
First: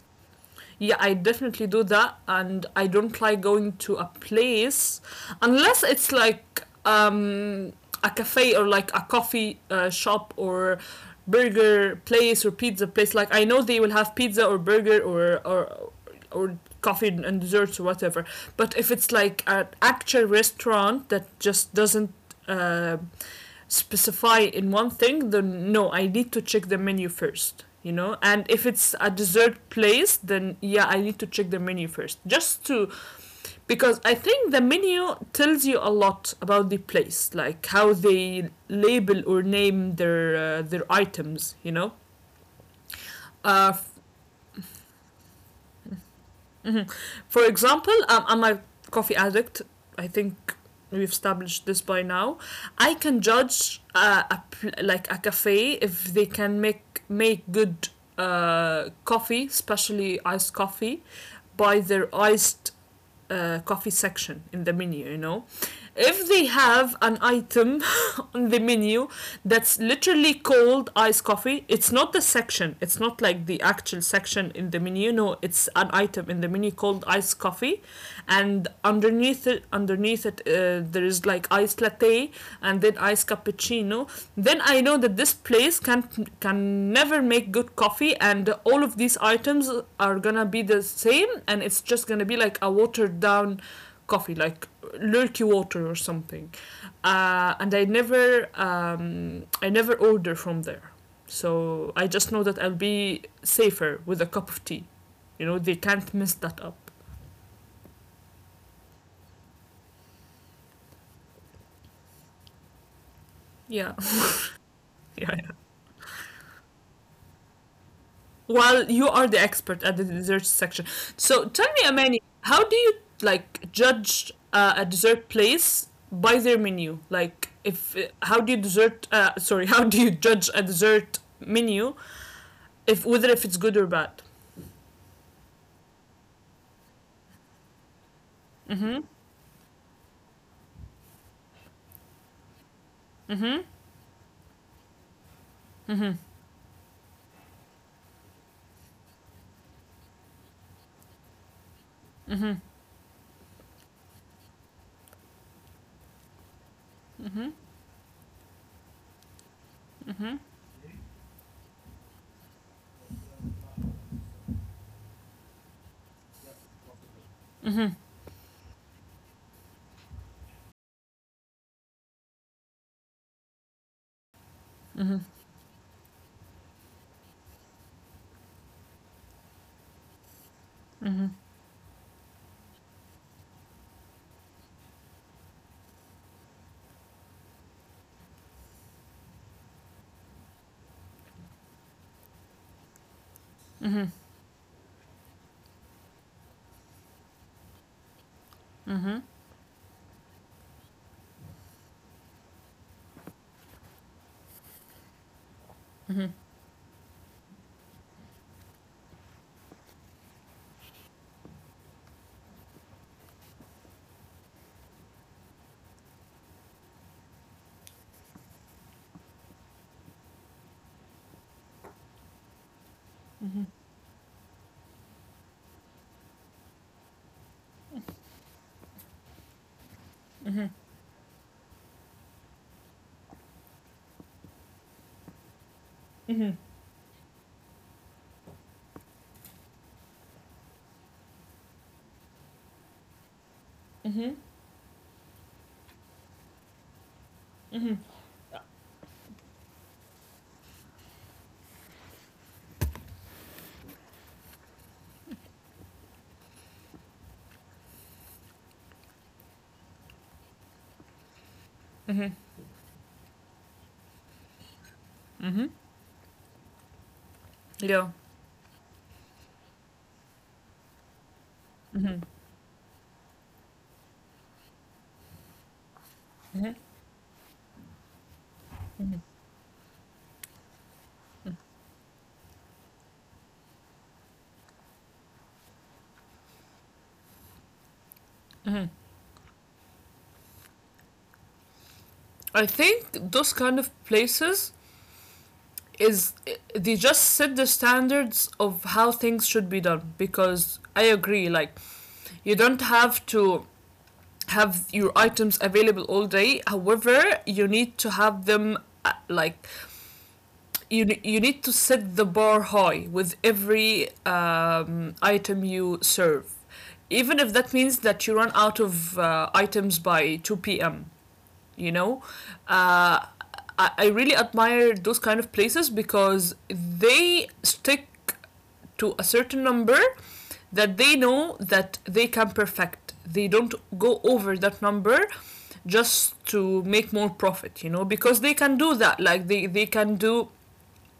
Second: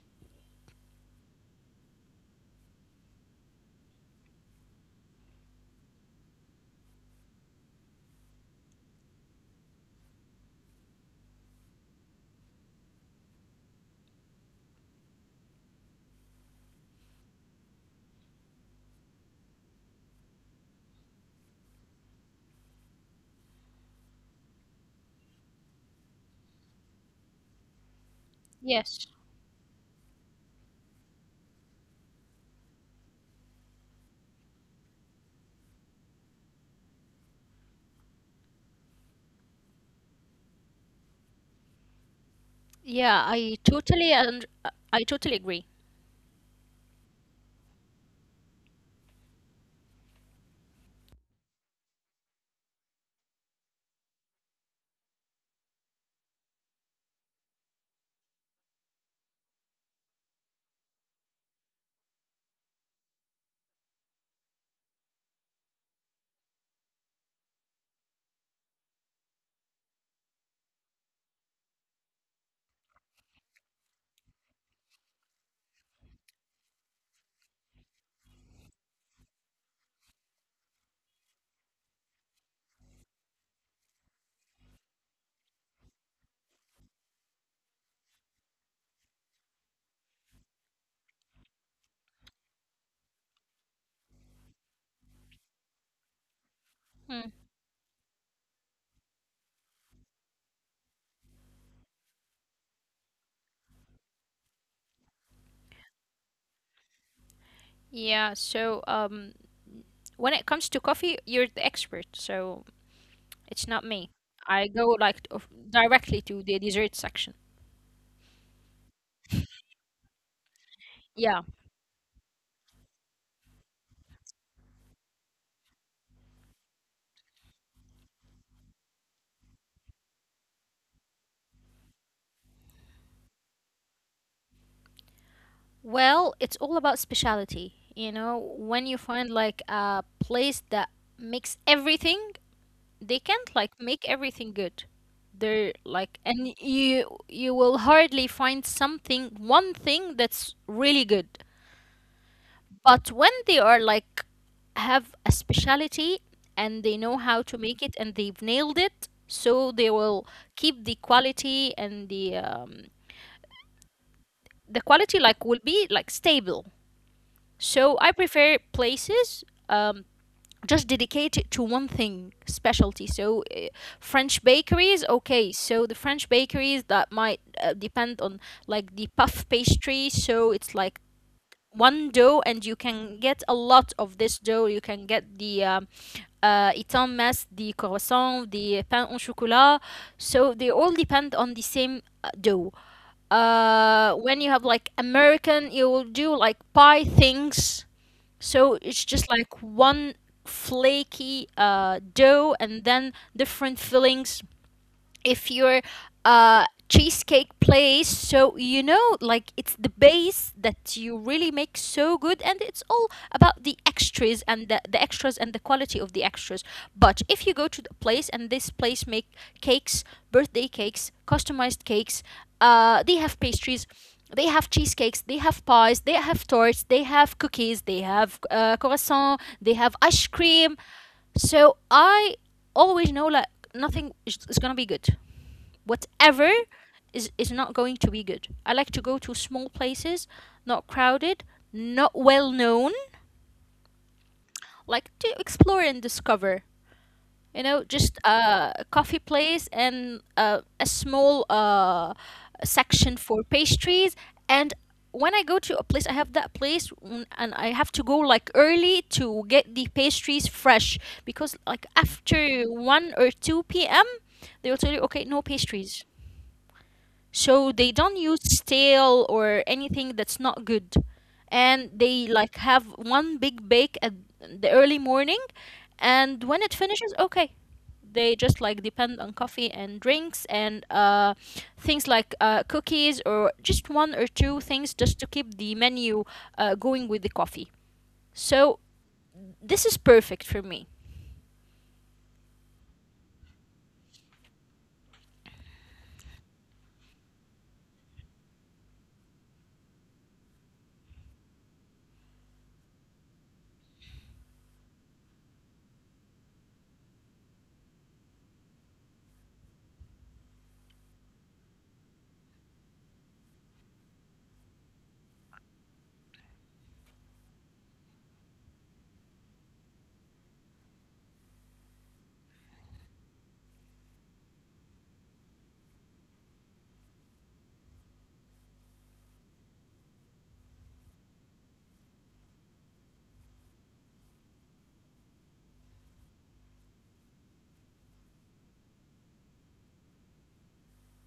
[SPEAKER 1] Yeah, I definitely do that, and I don't like going to a place unless it's like a cafe or like a coffee shop or burger place or pizza place. Like I know they will have pizza or burger or or coffee and desserts or whatever. But if it's like an actual restaurant that just doesn't uh, specify in one thing, then no, I need to check the menu first. You know, and if it's
[SPEAKER 2] Yes.
[SPEAKER 1] a dessert place, then yeah, I need to check the menu first, just to because I think the menu tells you a lot about the place, like how they label or name their their items. You know.
[SPEAKER 2] Yeah,
[SPEAKER 1] uh,
[SPEAKER 2] I totally agree.
[SPEAKER 1] Mm-hmm. For example, I'm a coffee addict. I think we've established this by now. I can judge like a cafe if they can make good coffee, especially iced coffee, by their iced coffee section in the menu, you know. If they have an item on the menu that's literally called iced coffee, it's not the section, it's not like the actual section in the menu. No, it's an item in the menu called iced coffee, and underneath it, there is like iced latte and then iced cappuccino. Then I know that this place can never make good coffee, and all of these items are gonna be the same, and it's just gonna be like a watered down coffee, like lurky water or something.
[SPEAKER 2] Mm.
[SPEAKER 1] And I never order from there, so I just know that I'll be safer with a cup of tea. You know, they can't mess that up.
[SPEAKER 2] Yeah, so when it comes to coffee, you're the expert, so it's not
[SPEAKER 1] Yeah,
[SPEAKER 2] me. I go like
[SPEAKER 1] yeah.
[SPEAKER 2] directly to the dessert section.
[SPEAKER 1] Well, you are the expert at the dessert section.
[SPEAKER 2] Yeah.
[SPEAKER 1] So tell me, Amani, how do you like judge a dessert place by their menu? Like, if how do you dessert? Sorry, how do you judge a dessert menu if whether if it's good or bad?
[SPEAKER 2] Well, it's all about specialty. You know, when you
[SPEAKER 1] Mm-hmm.
[SPEAKER 2] find like a place that makes everything, they can't like
[SPEAKER 1] Mm-hmm.
[SPEAKER 2] make everything good. They're like,
[SPEAKER 1] Mm-hmm.
[SPEAKER 2] and you will hardly find something, one thing that's really good.
[SPEAKER 1] Mm-hmm.
[SPEAKER 2] But when they are like have a specialty and they know how
[SPEAKER 1] Mm-hmm.
[SPEAKER 2] to make it and they've nailed it, so they will keep the quality and the quality like will be like stable. So I prefer places um, just dedicated to one thing specialty. So French bakeries, okay. So the French bakeries that might depend on like the puff pastry. So it's like one dough, and you can get a lot of this dough. You can get the etam mess, the croissant, the pain au chocolat, so they all depend on the same dough.
[SPEAKER 1] Mm-hmm. Mm-hmm. Mm-hmm.
[SPEAKER 2] When you have like American, you will do like pie things, so it's
[SPEAKER 1] Mm-hmm.
[SPEAKER 2] just like one flaky dough and then different fillings. If you're
[SPEAKER 1] Mm-hmm. Mm-hmm. Mm-hmm.
[SPEAKER 2] a cheesecake place, so you know like it's the base that you really make so good, and it's all about the extras and the extras and the quality of the extras. But if you go to the place and this place make cakes, birthday cakes, customized cakes, they have pastries, they have cheesecakes, they have pies, they have torts, they have cookies, they have croissant, they have ice cream, so I always know like nothing is gonna be good. Whatever
[SPEAKER 1] Mm-hmm.
[SPEAKER 2] is not going to be good. I like to go to small places, not crowded, not well known, like to explore and discover. You know,
[SPEAKER 1] Mm-hmm.
[SPEAKER 2] just a coffee place and a small section for pastries. And when I go to a place, I have that place, and I have to go like early to get the pastries fresh because like
[SPEAKER 1] Mm-hmm.
[SPEAKER 2] after 1 or 2 p.m., they will tell you, okay, no
[SPEAKER 1] Mm-hmm.
[SPEAKER 2] pastries. So they
[SPEAKER 1] Yeah.
[SPEAKER 2] don't use stale or anything that's not good, and they
[SPEAKER 1] Mm-hmm.
[SPEAKER 2] like have one big bake at the early morning, and when it
[SPEAKER 1] Mm-hmm.
[SPEAKER 2] finishes, okay, they just like depend on coffee and drinks and things like cookies or just one or two things just to keep the menu going with the coffee. So this is perfect for me.
[SPEAKER 1] I think those kind of places is they just set the standards of how things should be done because I agree like you don't have to have your items available all day, however you need to have them, like you need to set the bar high with every item you serve, even if that means that you run out of items by 2 p.m. you know uh, I really admire those kind of places because they stick to a certain number that they know that they can perfect. They don't go over that number just to make more profit, you know, because they can do that, like they can do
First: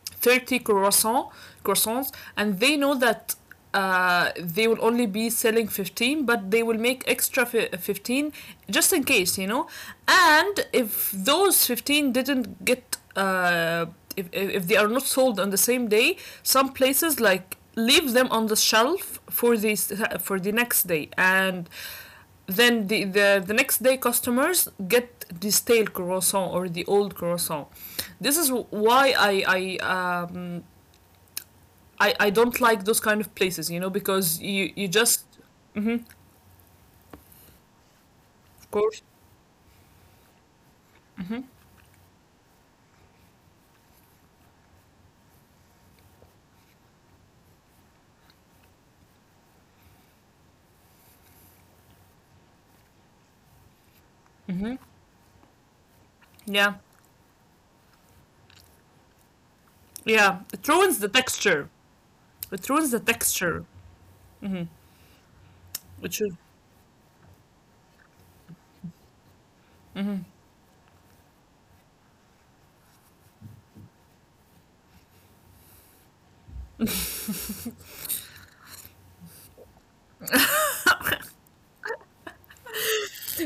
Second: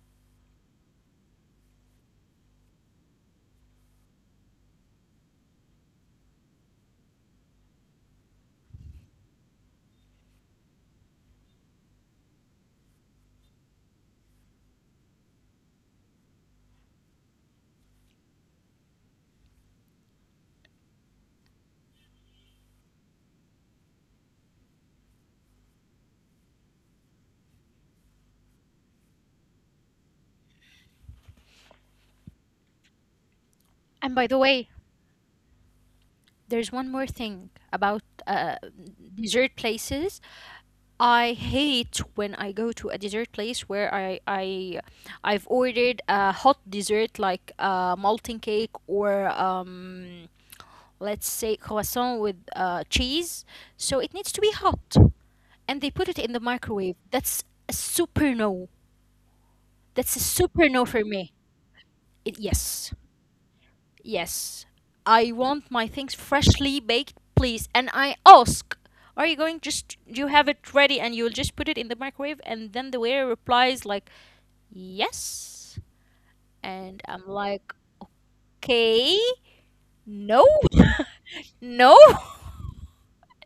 [SPEAKER 1] 30 croissants and they know that they will only be selling 15, but they will make extra 15 just in case, you know. And if those 15 didn't get if they are not sold on the same day, some places like leave them on the shelf for the next day, and then the next day customers get this stale croissant or the old croissant. This is why I don't like those kind of places, you know,
[SPEAKER 2] And by the
[SPEAKER 1] because
[SPEAKER 2] way,
[SPEAKER 1] you just.
[SPEAKER 2] there's one more thing about
[SPEAKER 1] Of course.
[SPEAKER 2] dessert places. I
[SPEAKER 1] Hmm.
[SPEAKER 2] hate when I go to a dessert place where I I've ordered a hot dessert like a molten cake or let's say croissant with cheese. So it needs to be
[SPEAKER 1] Hmm.
[SPEAKER 2] hot, and they put it in the
[SPEAKER 1] Yeah,
[SPEAKER 2] microwave. That's a super no. That's a
[SPEAKER 1] yeah, it
[SPEAKER 2] super no
[SPEAKER 1] ruins
[SPEAKER 2] for
[SPEAKER 1] the
[SPEAKER 2] me.
[SPEAKER 1] texture.
[SPEAKER 2] It,
[SPEAKER 1] It ruins
[SPEAKER 2] yes.
[SPEAKER 1] the texture. Hmm.
[SPEAKER 2] Yes. I want my things
[SPEAKER 1] Which is,
[SPEAKER 2] freshly baked, please. And I ask, are you going just you have it ready and you'll just put it in the microwave? And then the waiter replies like, yes. And I'm like, okay, no, no.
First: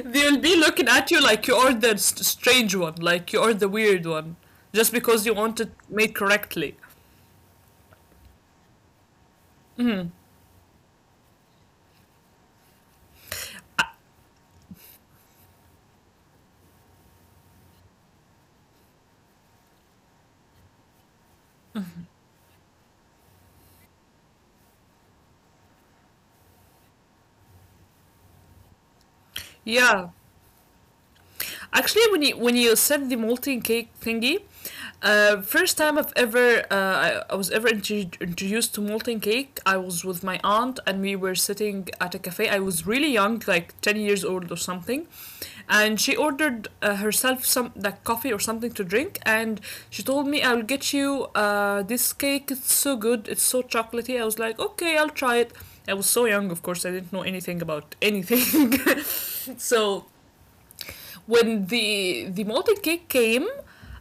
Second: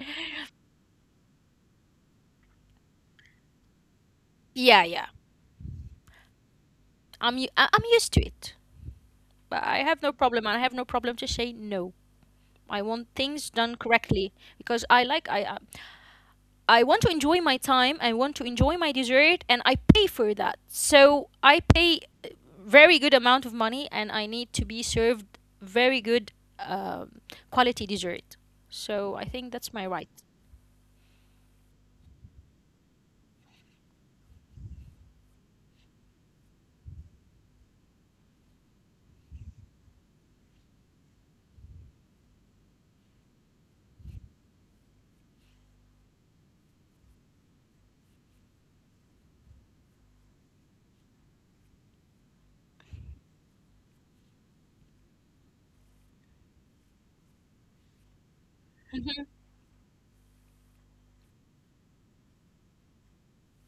[SPEAKER 1] they'll be looking at you like you ordered strange one, like you ordered the weird one,
[SPEAKER 2] Yeah,
[SPEAKER 1] just
[SPEAKER 2] yeah.
[SPEAKER 1] because you want it made correctly.
[SPEAKER 2] I'm used to it. But I have no problem. I have no problem to say no. I want things done correctly because I like I want to enjoy my time. I want to enjoy my dessert, and I pay for that. So I pay very good amount of money, and I need to be served very good, um, quality dessert. So I think that's my right.
[SPEAKER 1] Yeah. Actually, when you said the molten cake thingy, first time I was ever introduced to molten cake, I was with my aunt and we were sitting at a cafe. I was really young, like 10 years old or something, and she ordered herself some like coffee or something to drink, and she told me, I'll get you this cake. It's so good. It's so chocolatey. I was like, okay, I'll try it. I was so young, of course, I didn't know anything about anything.
[SPEAKER 2] Mhm.
[SPEAKER 1] So when the molten cake came,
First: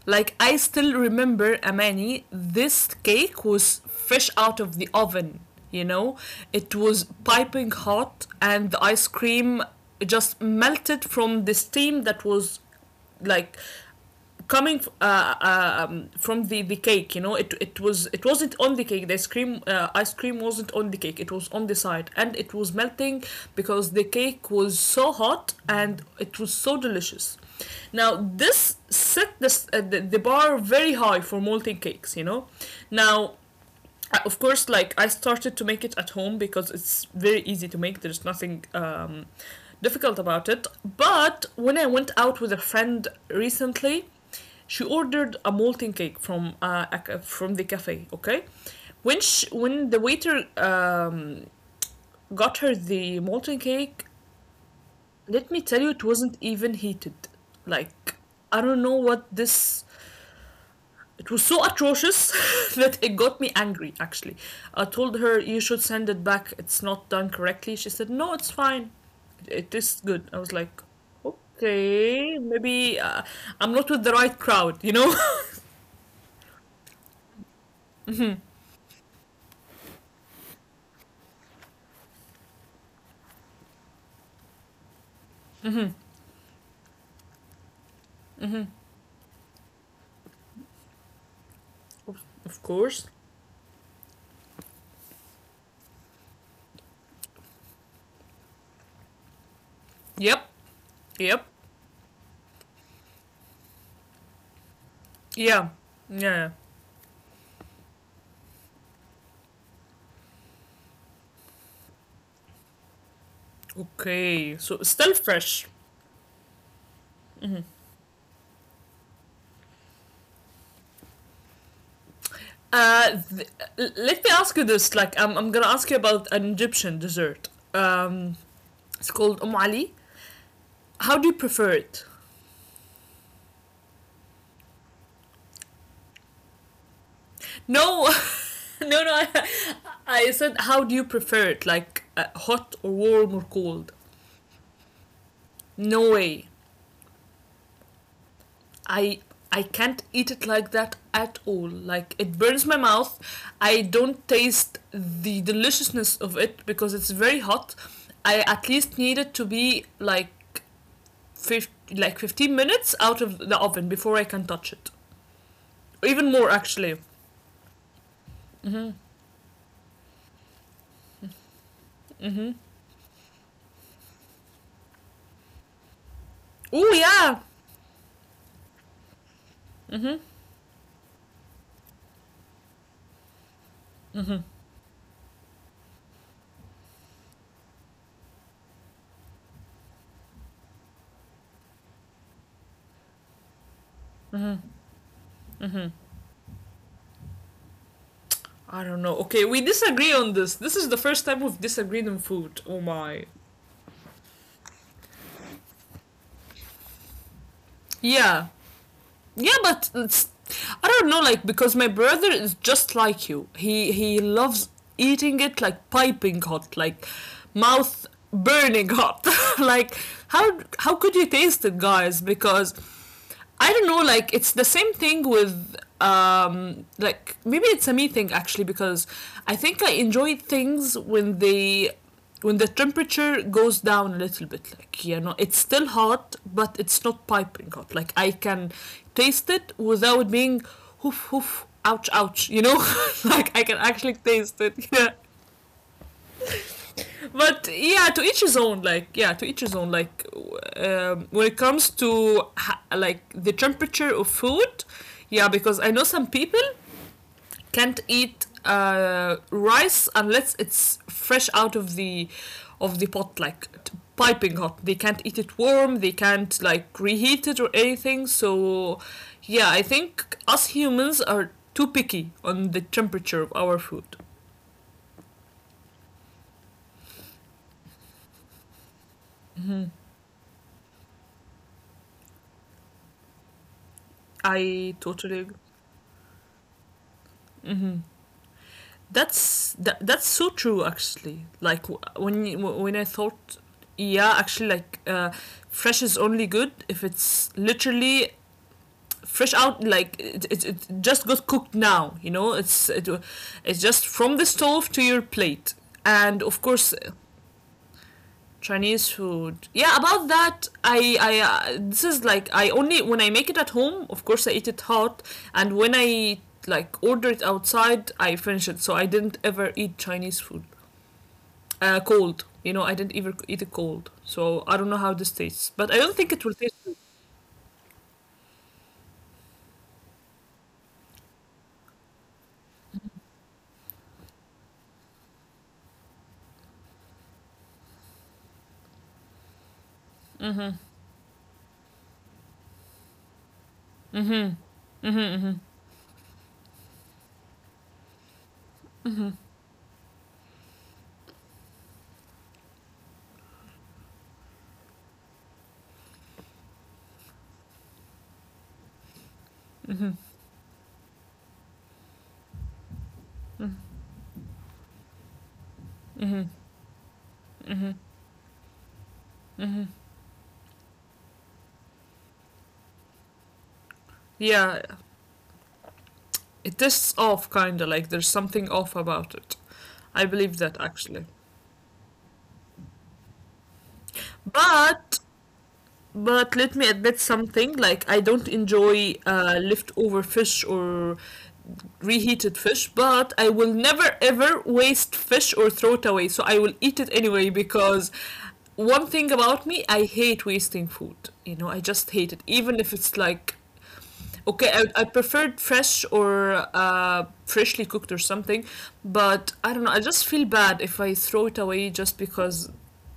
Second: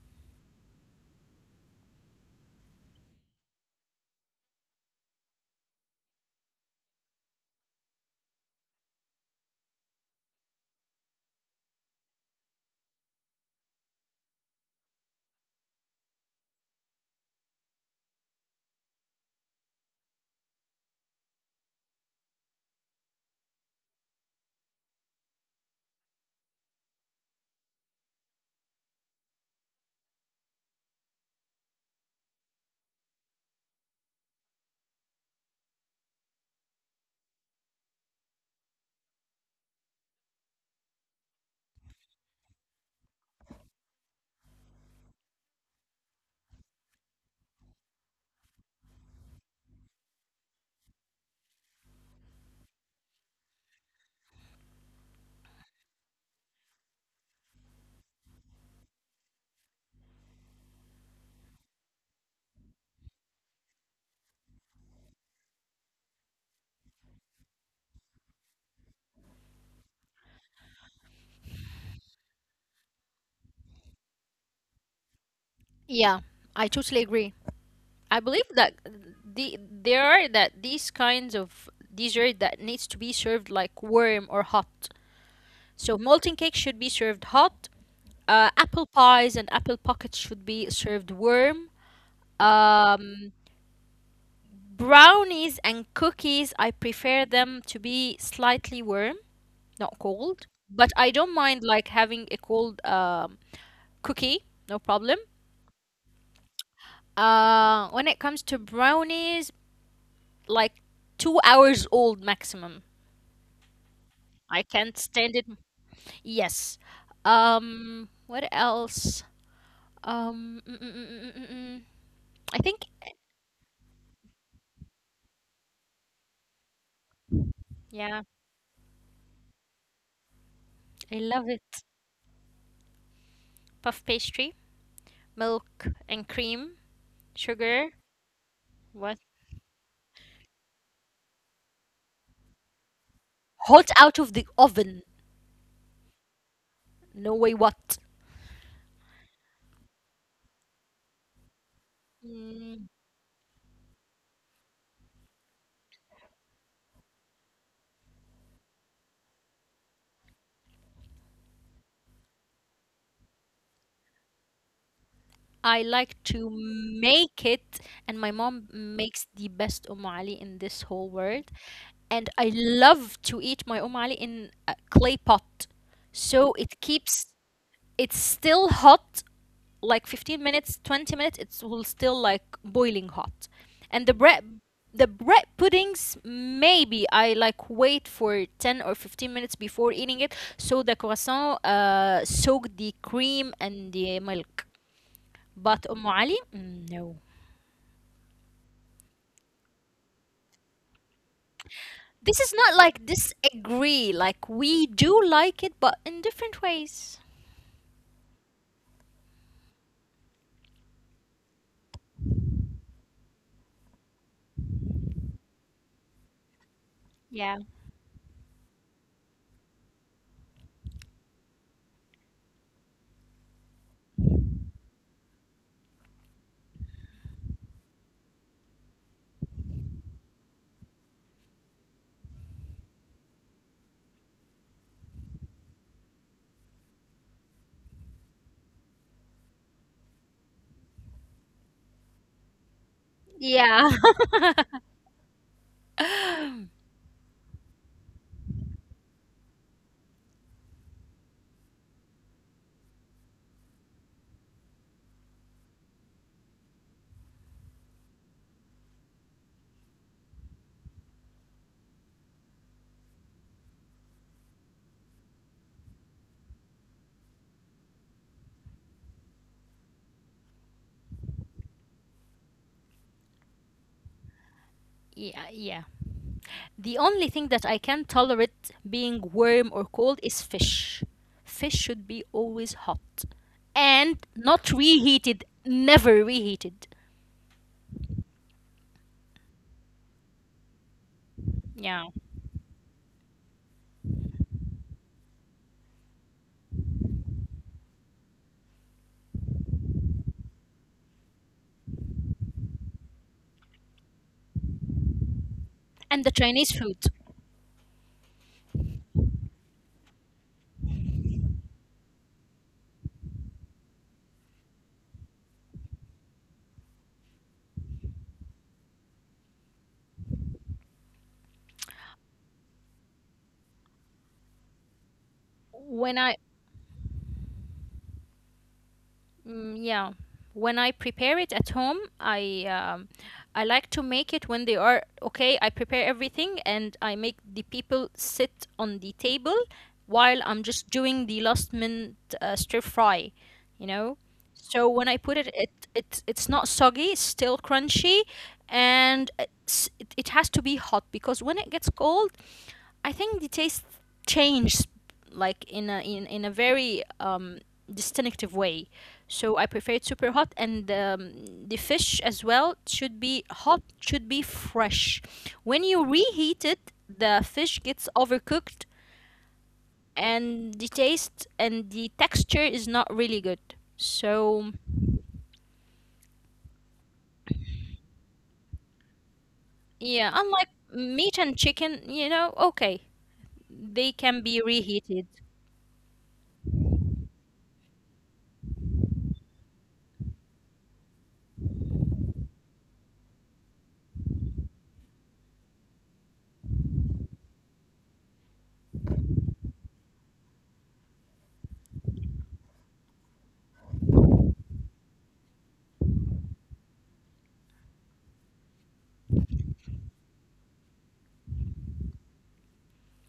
[SPEAKER 1] like I still remember, Amani, this cake was fresh out of the oven. You know, it was piping hot, and the ice cream just melted from the steam that was like coming from the cake. You know, it wasn't on the cake. The ice cream wasn't on the cake, it was on the side, and it was melting because the cake was so hot, and it was so delicious. Now this set the bar very high for molten cakes, you know. Now of course, like I started to make it at home because it's very easy to make. There's nothing difficult about it. But when I went out with a friend recently, she ordered a molten cake from from the cafe. Okay, when the waiter got her the molten cake, let me tell you, it wasn't even heated. Like I don't know what this it was so atrocious that it got me angry, actually. I told her, "You should send it back. It's not done correctly." She said, "No, it's fine." It is good. I was like, Okay, maybe I'm not with the right crowd, you know?
[SPEAKER 2] Yeah, I totally agree. I believe that these kinds of dessert that needs to be served like warm or hot.
[SPEAKER 1] Mm-hmm,
[SPEAKER 2] So molten cake should be served hot.
[SPEAKER 1] mm-hmm.
[SPEAKER 2] Apple pies and apple pockets should be served warm.
[SPEAKER 1] Of course.
[SPEAKER 2] Um, brownies and cookies, I prefer them to be slightly warm, not
[SPEAKER 1] Yep.
[SPEAKER 2] cold. But I don't
[SPEAKER 1] Yep.
[SPEAKER 2] mind like having a cold, cookie, no problem.
[SPEAKER 1] Yeah. Yeah, yeah.
[SPEAKER 2] When it comes to brownies, like 2 hours old maximum.
[SPEAKER 1] Okay.
[SPEAKER 2] I
[SPEAKER 1] So
[SPEAKER 2] can't
[SPEAKER 1] still
[SPEAKER 2] stand it.
[SPEAKER 1] fresh.
[SPEAKER 2] Yes. What else? Um, mm, mm, mm, mm, mm, mm. I think,
[SPEAKER 1] Uh, th- Let me ask you this. Like, I'm gonna ask you about an Egyptian dessert.
[SPEAKER 2] yeah,
[SPEAKER 1] Um, it's called Om Ali. How
[SPEAKER 2] I
[SPEAKER 1] do you
[SPEAKER 2] love
[SPEAKER 1] prefer
[SPEAKER 2] it.
[SPEAKER 1] it?
[SPEAKER 2] Puff pastry, milk and cream, sugar.
[SPEAKER 1] No, no, no.
[SPEAKER 2] What?
[SPEAKER 1] I, I said, how do you prefer it? Like hot or warm or cold?
[SPEAKER 2] Hot out of the oven.
[SPEAKER 1] No way.
[SPEAKER 2] No way what.
[SPEAKER 1] I I can't eat it like that at all. Like it burns my
[SPEAKER 2] Mm,
[SPEAKER 1] mouth. I don't taste the deliciousness of it because it's very hot. I at least need it to be like like 15 minutes out of the oven before I can touch it.
[SPEAKER 2] I like
[SPEAKER 1] Even more
[SPEAKER 2] to
[SPEAKER 1] actually.
[SPEAKER 2] make it, and my mom
[SPEAKER 1] Mhm.
[SPEAKER 2] makes the best Ali in this whole world. And
[SPEAKER 1] Mhm.
[SPEAKER 2] I love to eat my Ali in a clay pot. So it
[SPEAKER 1] Oh
[SPEAKER 2] keeps,
[SPEAKER 1] yeah.
[SPEAKER 2] it's still hot, like
[SPEAKER 1] Mhm.
[SPEAKER 2] 15 minutes, 20 minutes, it will still like boiling hot. And the
[SPEAKER 1] Mhm.
[SPEAKER 2] bread, the bread puddings maybe I like wait for 10 or 15 minutes before eating it so the croissant soak the cream and the milk. But ali, no.
[SPEAKER 1] I don't know. Okay, we disagree on this. This is the first time we've disagreed on
[SPEAKER 2] This is
[SPEAKER 1] food.
[SPEAKER 2] not
[SPEAKER 1] Oh
[SPEAKER 2] like
[SPEAKER 1] my.
[SPEAKER 2] disagree, like we do like it but in different ways.
[SPEAKER 1] Yeah. Yeah, but I don't know, like, because my brother is just like you. He loves eating it like piping hot, like
[SPEAKER 2] Yeah.
[SPEAKER 1] mouth burning hot. Like how could you taste it, guys? Because I don't know, like it's the same thing with like, maybe it's a me thing, actually, because I think I enjoy things when they when the temperature goes down a little bit, like, you know, it's still hot but it's not piping hot, like I can taste it without being hoof hoof ouch ouch, you know, like I can
[SPEAKER 2] Yeah.
[SPEAKER 1] actually taste it. Yeah. But yeah, to each his own, like, yeah, to each his own, like, when it comes to like the temperature of food, yeah, because I know some people can't eat rice unless it's fresh out of the pot, like piping hot. They can't eat it warm. They can't like reheat it or anything. So yeah, I think us humans are too picky on the temperature of our food.
[SPEAKER 2] Yeah, yeah. The only thing that I can tolerate being warm or cold is fish. Fish should be always hot and not
[SPEAKER 1] I totally
[SPEAKER 2] reheated,
[SPEAKER 1] agree.
[SPEAKER 2] never reheated.
[SPEAKER 1] That's so true, actually. Like
[SPEAKER 2] Yeah.
[SPEAKER 1] when I thought, yeah, actually, like fresh is only good if it's literally fresh out, like it just got cooked now, you know, it's just from the stove to your plate,
[SPEAKER 2] And the
[SPEAKER 1] and of
[SPEAKER 2] Chinese
[SPEAKER 1] course
[SPEAKER 2] food.
[SPEAKER 1] Chinese food. Yeah, about that, I, this is like, I only, when I make it at home, of course, I eat it hot, and when I like order it outside, I finish it, so I didn't ever eat Chinese food cold, you know. I didn't ever eat it cold, so I don't know how this tastes, but I don't
[SPEAKER 2] When
[SPEAKER 1] think
[SPEAKER 2] I
[SPEAKER 1] it will taste.
[SPEAKER 2] Mm, yeah. When I prepare it at home, I like to make it when they are okay. I prepare everything and I make the people sit on the table while I'm
[SPEAKER 1] Mm-hmm,
[SPEAKER 2] just doing the last minute stir fry, you know.
[SPEAKER 1] mm-hmm,
[SPEAKER 2] So when I put it,
[SPEAKER 1] mm-hmm,
[SPEAKER 2] it's it's not soggy, it's still crunchy, and it has to be hot because when it gets cold, I think the taste changed like in a very distinctive way. So I prefer it
[SPEAKER 1] mm-hmm,
[SPEAKER 2] super hot and the fish as well should be hot, should be fresh. When you
[SPEAKER 1] mm-hmm.
[SPEAKER 2] reheat it, the fish
[SPEAKER 1] Mm-hmm.
[SPEAKER 2] gets overcooked, and the taste and the texture is not really good. So
[SPEAKER 1] Yeah, it is off, kinda. Like, there's something off about it. I
[SPEAKER 2] yeah,
[SPEAKER 1] believe
[SPEAKER 2] unlike
[SPEAKER 1] that, actually.
[SPEAKER 2] meat and chicken, you know, okay, they can be
[SPEAKER 1] But,
[SPEAKER 2] reheated.
[SPEAKER 1] but let me admit something. Like, I don't enjoy leftover fish or reheated fish, but I will never ever waste fish or throw it away. So I will eat it anyway, because one thing about me, I hate wasting food. I just hate it. Even if it's like, okay, I preferred fresh or freshly cooked or something, but I don't know. I just feel bad if I throw it away just because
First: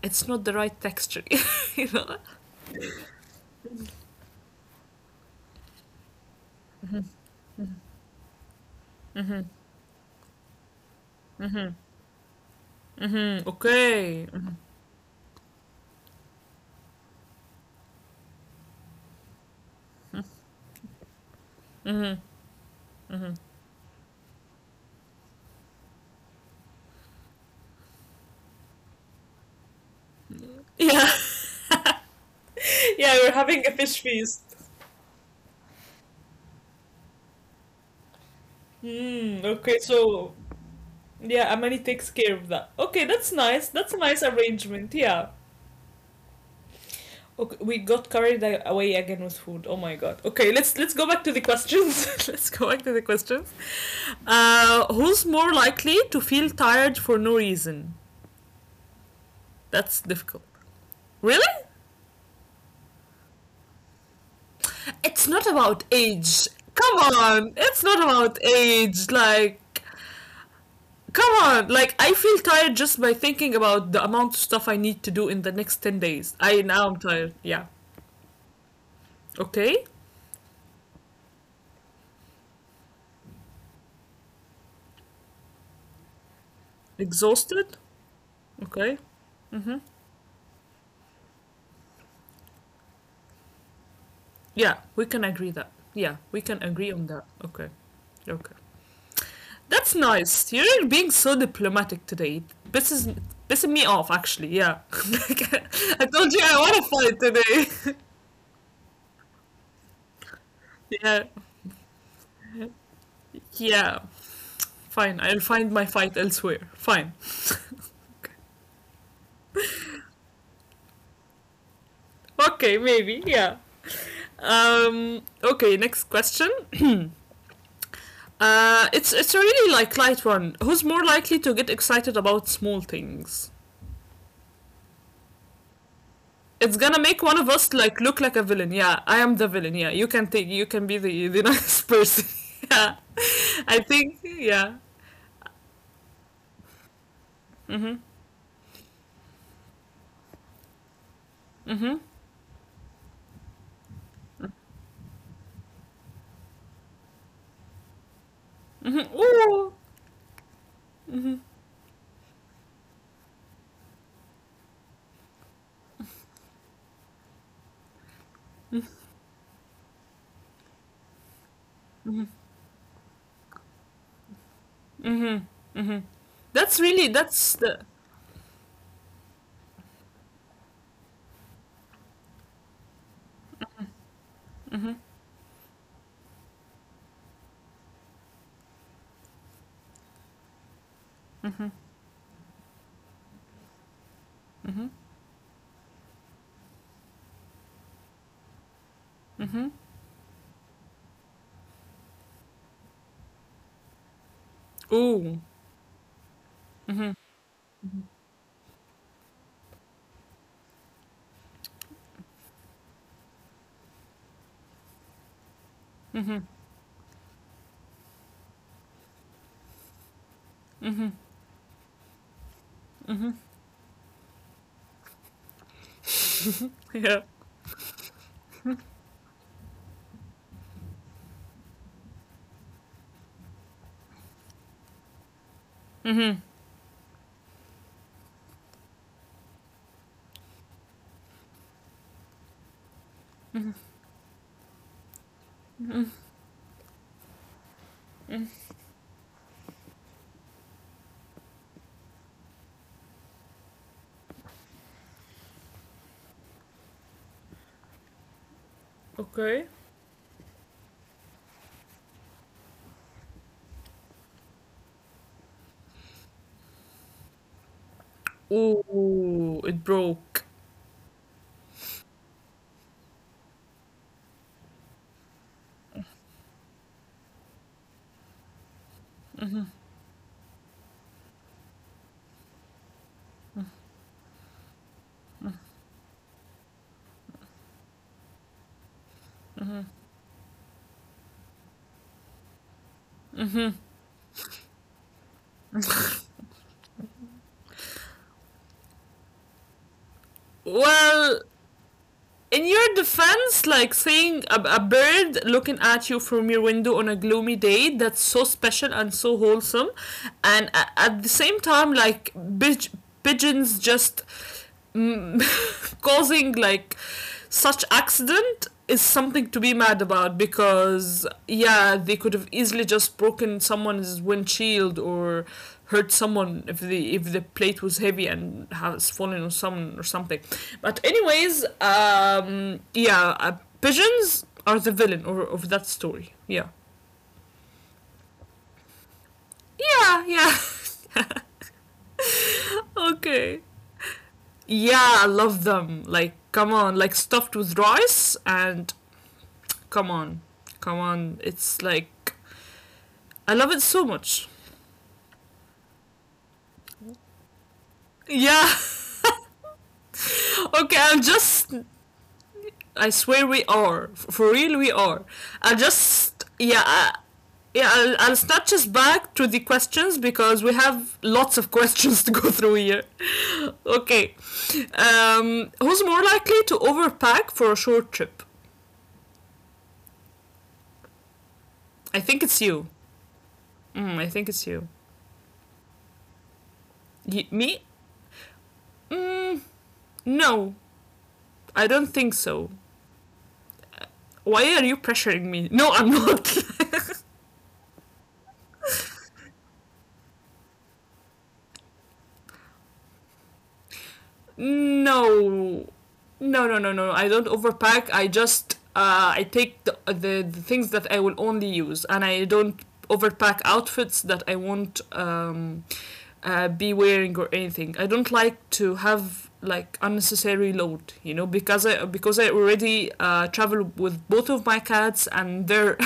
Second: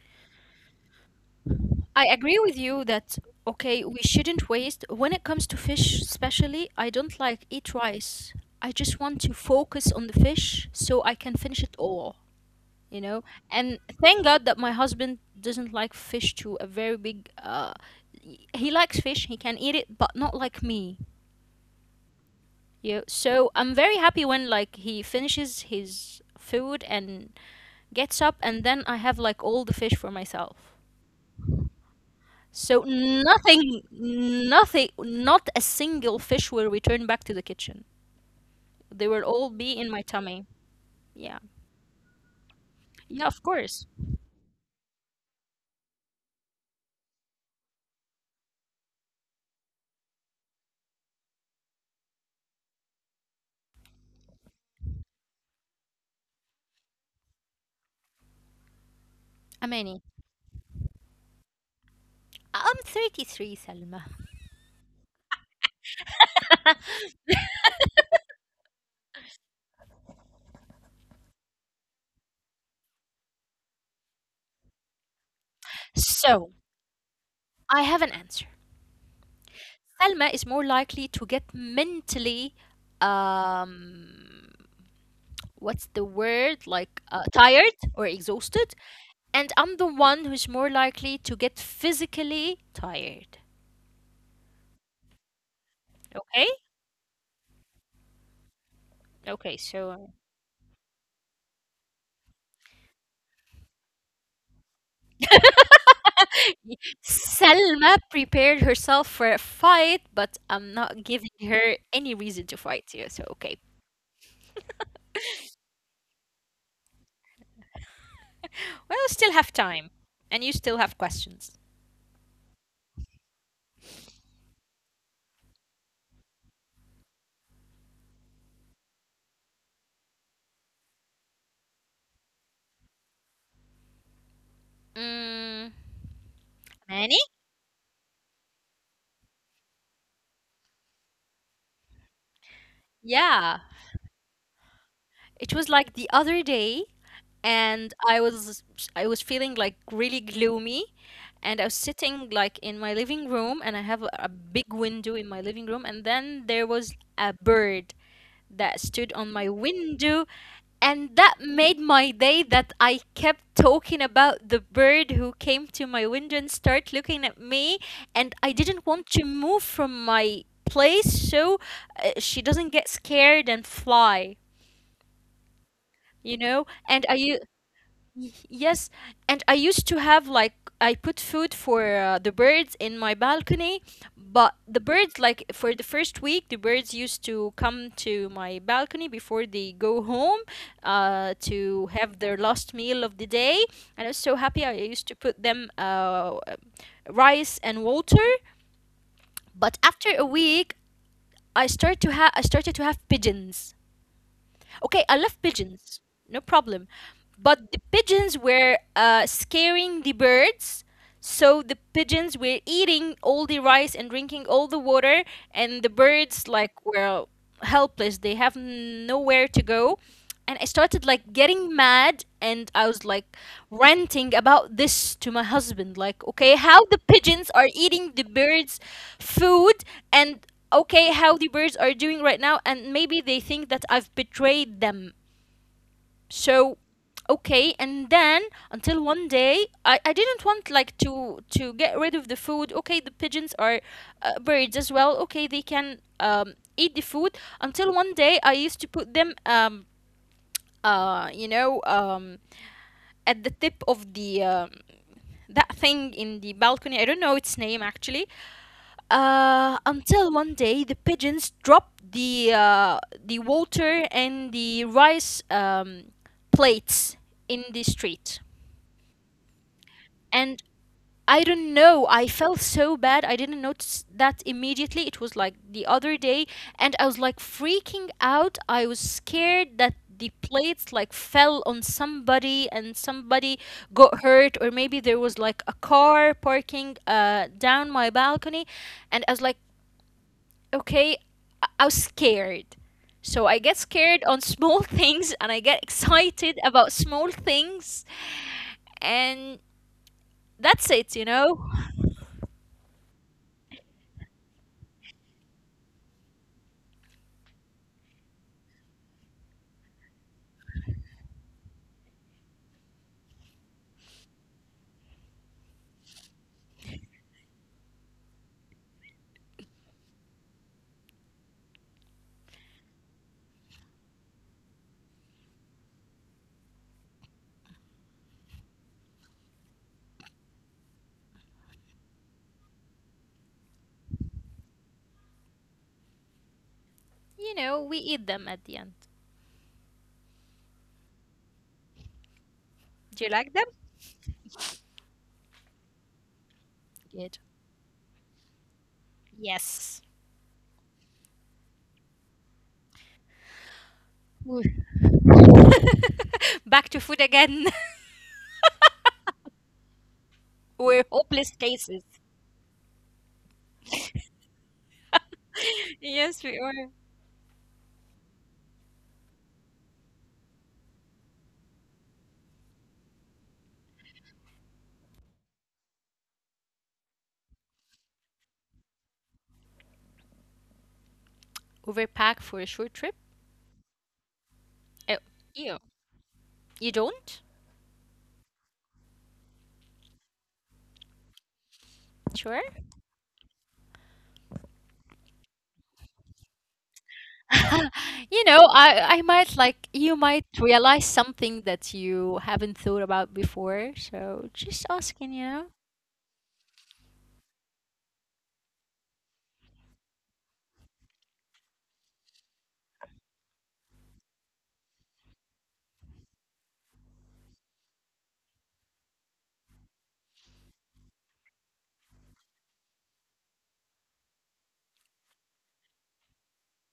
[SPEAKER 1] it's not the right texture, you
[SPEAKER 2] I
[SPEAKER 1] know?
[SPEAKER 2] agree with you that okay, we shouldn't waste. When it comes to fish, especially, I don't like eat rice. I just want to focus on the fish so I can finish
[SPEAKER 1] Mm-hmm.
[SPEAKER 2] it all, you know?
[SPEAKER 1] Mm-hmm.
[SPEAKER 2] And thank
[SPEAKER 1] Okay.
[SPEAKER 2] God that my husband doesn't like fish to a very big he likes fish, he can eat it, but not like me.
[SPEAKER 1] Mm-hmm.
[SPEAKER 2] Yeah.
[SPEAKER 1] Mm-hmm.
[SPEAKER 2] So I'm very happy when like he finishes his food and gets up and then I have like all the fish for myself.
[SPEAKER 1] Yeah,
[SPEAKER 2] So
[SPEAKER 1] yeah, we're having a
[SPEAKER 2] nothing,
[SPEAKER 1] fish feast.
[SPEAKER 2] nothing, not a single fish will return back to the kitchen. They will all
[SPEAKER 1] Mm,
[SPEAKER 2] be
[SPEAKER 1] okay,
[SPEAKER 2] in my
[SPEAKER 1] so
[SPEAKER 2] tummy. Yeah,
[SPEAKER 1] yeah, Amani takes care of that. Okay,
[SPEAKER 2] yeah, of
[SPEAKER 1] that's nice.
[SPEAKER 2] course.
[SPEAKER 1] That's a nice arrangement. Yeah. Okay, we got carried away again with food. Oh my god. Okay, let's go back to the questions. Let's go back to the questions. Who's more likely to feel tired for no reason? That's
[SPEAKER 2] Amani,
[SPEAKER 1] difficult. Really?
[SPEAKER 2] I'm 33, Salma.
[SPEAKER 1] It's not about age. Come on. It's not about age. Like come on. Like I feel tired just by thinking about the amount of stuff I need to do in the next 10 days.
[SPEAKER 2] So
[SPEAKER 1] I now I'm tired. Yeah.
[SPEAKER 2] I have an answer.
[SPEAKER 1] Okay.
[SPEAKER 2] Salma is more likely to get mentally, um, what's the word? Like tired
[SPEAKER 1] Exhausted.
[SPEAKER 2] or exhausted,
[SPEAKER 1] Okay.
[SPEAKER 2] and I'm
[SPEAKER 1] Mm-hmm.
[SPEAKER 2] the one who's more likely to get physically tired.
[SPEAKER 1] Yeah, we can agree that. Yeah, we
[SPEAKER 2] Okay.
[SPEAKER 1] can agree on that. Okay, okay.
[SPEAKER 2] Okay.
[SPEAKER 1] That's
[SPEAKER 2] So
[SPEAKER 1] nice. You're being so diplomatic today. This is pissing me off, actually. Yeah, like, I told you I want
[SPEAKER 2] Y-
[SPEAKER 1] to fight today.
[SPEAKER 2] Selma prepared herself for a fight, but I'm not
[SPEAKER 1] Yeah,
[SPEAKER 2] giving her any reason to fight you, so okay.
[SPEAKER 1] yeah. Fine, I'll find my fight elsewhere. Fine.
[SPEAKER 2] Well, we still have time, and you still have questions.
[SPEAKER 1] Okay, maybe. Yeah. Okay. Next question. It's a really like light one. Who's more likely to get excited about small things?
[SPEAKER 2] Mm,
[SPEAKER 1] It's gonna
[SPEAKER 2] many?
[SPEAKER 1] make one of us like look like a villain. Yeah, I am the villain. Yeah, you can take. You can be the nice person. Yeah,
[SPEAKER 2] Yeah,
[SPEAKER 1] I think. Yeah.
[SPEAKER 2] it was like the other day, and
[SPEAKER 1] Mhm.
[SPEAKER 2] I was feeling like really gloomy, and I was
[SPEAKER 1] Mhm.
[SPEAKER 2] sitting like in my living room, and I have a big window in my living room, and then there was a bird that stood
[SPEAKER 1] Mhm.
[SPEAKER 2] on my
[SPEAKER 1] Ooh.
[SPEAKER 2] window. And that
[SPEAKER 1] Mhm.
[SPEAKER 2] made my day that I kept talking about the bird who came to my window and started looking at me. And I didn't want to move from my place so she
[SPEAKER 1] Mhm.
[SPEAKER 2] doesn't get scared and fly,
[SPEAKER 1] Mhm. Mhm.
[SPEAKER 2] you know?
[SPEAKER 1] That's really. That's the.
[SPEAKER 2] Yes, and I used to have like I put food for the birds in my balcony, but the birds like for the first week the birds used to come to my balcony before they go home
[SPEAKER 1] Mhm.
[SPEAKER 2] to have their last meal of the day. And I was so happy I
[SPEAKER 1] Mhm.
[SPEAKER 2] used to put them rice and water, but
[SPEAKER 1] Mhm.
[SPEAKER 2] after a week I started to have pigeons. Okay, I love
[SPEAKER 1] Ooh.
[SPEAKER 2] pigeons, no problem.
[SPEAKER 1] Mhm.
[SPEAKER 2] But the pigeons were scaring the birds, so the pigeons were eating all the rice and drinking all the water, and the birds
[SPEAKER 1] Mhm.
[SPEAKER 2] like were helpless. They have nowhere to go. And I started like
[SPEAKER 1] Mhm.
[SPEAKER 2] getting mad, and I was like
[SPEAKER 1] Mhm.
[SPEAKER 2] ranting about this to my husband, like, okay, how the pigeons
[SPEAKER 1] Yeah.
[SPEAKER 2] are eating the birds' food, and okay how the birds are doing right now and maybe they think that I've betrayed them. So
[SPEAKER 1] Mhm.
[SPEAKER 2] okay and then until one day I didn't want like to get rid of the food, okay the pigeons are
[SPEAKER 1] Mhm.
[SPEAKER 2] birds as well, okay they can
[SPEAKER 1] Mhm.
[SPEAKER 2] eat the food. Until one day I used
[SPEAKER 1] Mhm.
[SPEAKER 2] to put them uh you know um at the tip of the, that thing in the balcony, I don't know its name actually. Uh,
[SPEAKER 1] Okay.
[SPEAKER 2] until one day, the pigeons dropped the, the water and the rice, plates in the street,
[SPEAKER 1] Ooh, it
[SPEAKER 2] and
[SPEAKER 1] broke.
[SPEAKER 2] I don't know. I felt so bad. I didn't notice that immediately. It was like the other day, and I was like freaking out. I was scared that
[SPEAKER 1] Mhm.
[SPEAKER 2] the plates like fell on somebody and somebody got hurt, or maybe there was like a car parking down my balcony. And I was like
[SPEAKER 1] Mhm.
[SPEAKER 2] okay, I was scared. So I get scared on small things and I get excited about small things, and that's it, you know?
[SPEAKER 1] Well, in your defense, like, seeing a bird looking at you from your window on a gloomy day, that's so special and so wholesome. And a- at the same time, like, pigeons just causing like such accident is something to be mad about, because yeah, they could have easily just broken someone's windshield or hurt someone if the plate was heavy and has fallen on someone or something. But anyways, um, yeah, pigeons are the villain or, of that story. Yeah.
[SPEAKER 2] You know, we eat them at the end.
[SPEAKER 1] Yeah. Yeah.
[SPEAKER 2] Do you like them?
[SPEAKER 1] Okay. Yeah, I love them. Like,
[SPEAKER 2] Good.
[SPEAKER 1] come on, like stuffed with rice and
[SPEAKER 2] Yes.
[SPEAKER 1] come on, come on. It's like I love it
[SPEAKER 2] Woo.
[SPEAKER 1] so much.
[SPEAKER 2] Back to food again.
[SPEAKER 1] Yeah.
[SPEAKER 2] We're hopeless
[SPEAKER 1] Okay, I'm
[SPEAKER 2] cases.
[SPEAKER 1] just. I swear we are for real. We are.
[SPEAKER 2] Yes,
[SPEAKER 1] I
[SPEAKER 2] we are.
[SPEAKER 1] just. Yeah. I, yeah, I'll snatch us back to the questions because we have lots of questions to go through here. Okay. Who's more likely to overpack for a short trip?
[SPEAKER 2] Overpack for a short
[SPEAKER 1] I
[SPEAKER 2] trip?
[SPEAKER 1] think it's you. Mm, I
[SPEAKER 2] Oh,
[SPEAKER 1] think it's you.
[SPEAKER 2] ew. You don't?
[SPEAKER 1] Me? Mm, no,
[SPEAKER 2] Sure.
[SPEAKER 1] I don't think so. Why are you pressuring me? No, I'm not.
[SPEAKER 2] You know, I might like you might realize something that you haven't thought about before. So just asking, you know.
[SPEAKER 1] No. No, no, no, no. I don't overpack. I just I take the things that I will only use, and I don't overpack outfits that I won't be wearing or anything. I don't like to have like unnecessary load, you know, because I, because I already travel with both of my cats, and they're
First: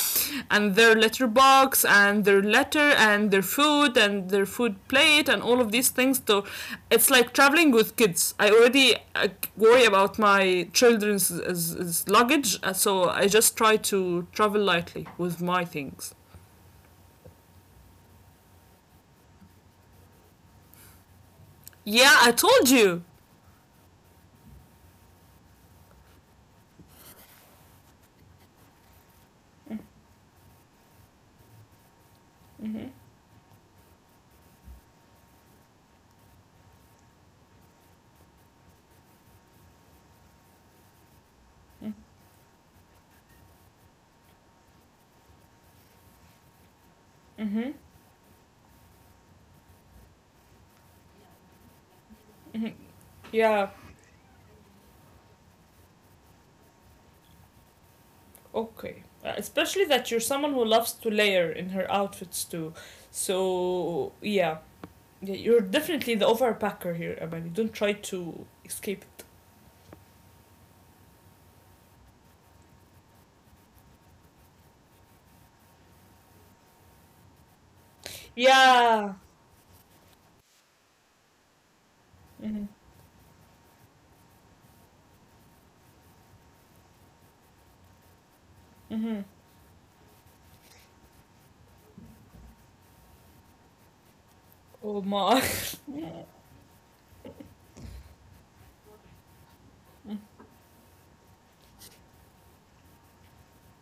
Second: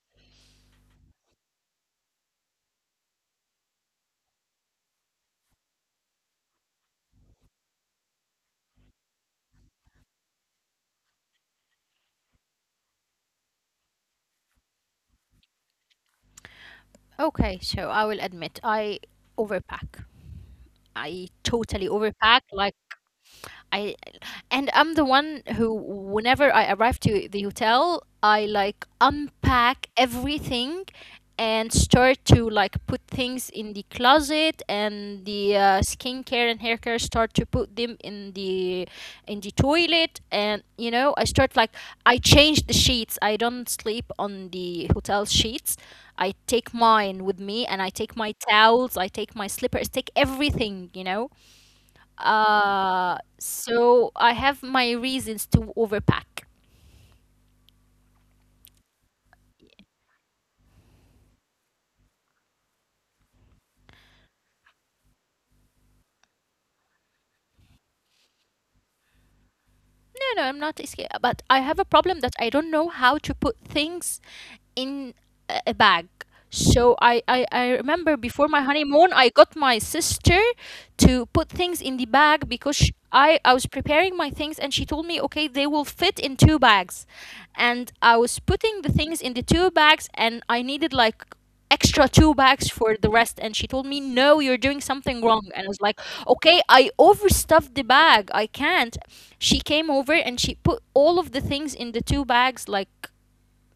[SPEAKER 1] and their letterbox and their letter and their food plate and all of these things, so it's like traveling with kids. I already worry about my children's luggage, so I just try to travel lightly with my things.
[SPEAKER 2] Okay, so I will admit I overpack. I totally
[SPEAKER 1] Yeah, I
[SPEAKER 2] overpack.
[SPEAKER 1] told
[SPEAKER 2] Like
[SPEAKER 1] you.
[SPEAKER 2] I And I'm the one who, whenever I arrive to the hotel, I like unpack everything and start to like put things in the closet and the, skincare and hair care start to put them in the, in the toilet, and you know I start like I change the sheets, I don't sleep on the hotel sheets, I take mine with me,
[SPEAKER 1] Mm-hmm.
[SPEAKER 2] and I take my towels, I take my slippers, take everything, you know.
[SPEAKER 1] Yeah.
[SPEAKER 2] So I have my reasons to overpack.
[SPEAKER 1] Okay. Especially that you're someone who loves to layer in her outfits too. So yeah, yeah, you're definitely the overpacker here, Amani. Don't try to escape it.
[SPEAKER 2] No, no, I'm not escape, but I have a problem that I don't know how to put things in a bag. So I remember before my
[SPEAKER 1] Yeah.
[SPEAKER 2] honeymoon, I got my sister to put things in the bag
[SPEAKER 1] Mm-hmm.
[SPEAKER 2] because I was preparing my things and she told me, okay, they will fit in two bags. And I was putting the
[SPEAKER 1] Mm-hmm.
[SPEAKER 2] things in the two bags and I needed like extra two bags for the rest. And she told me, no, you're doing
[SPEAKER 1] Oh
[SPEAKER 2] something
[SPEAKER 1] my.
[SPEAKER 2] wrong. And I was like, okay, I overstuffed the bag. I can't. She came over and she put all of the things in the two bags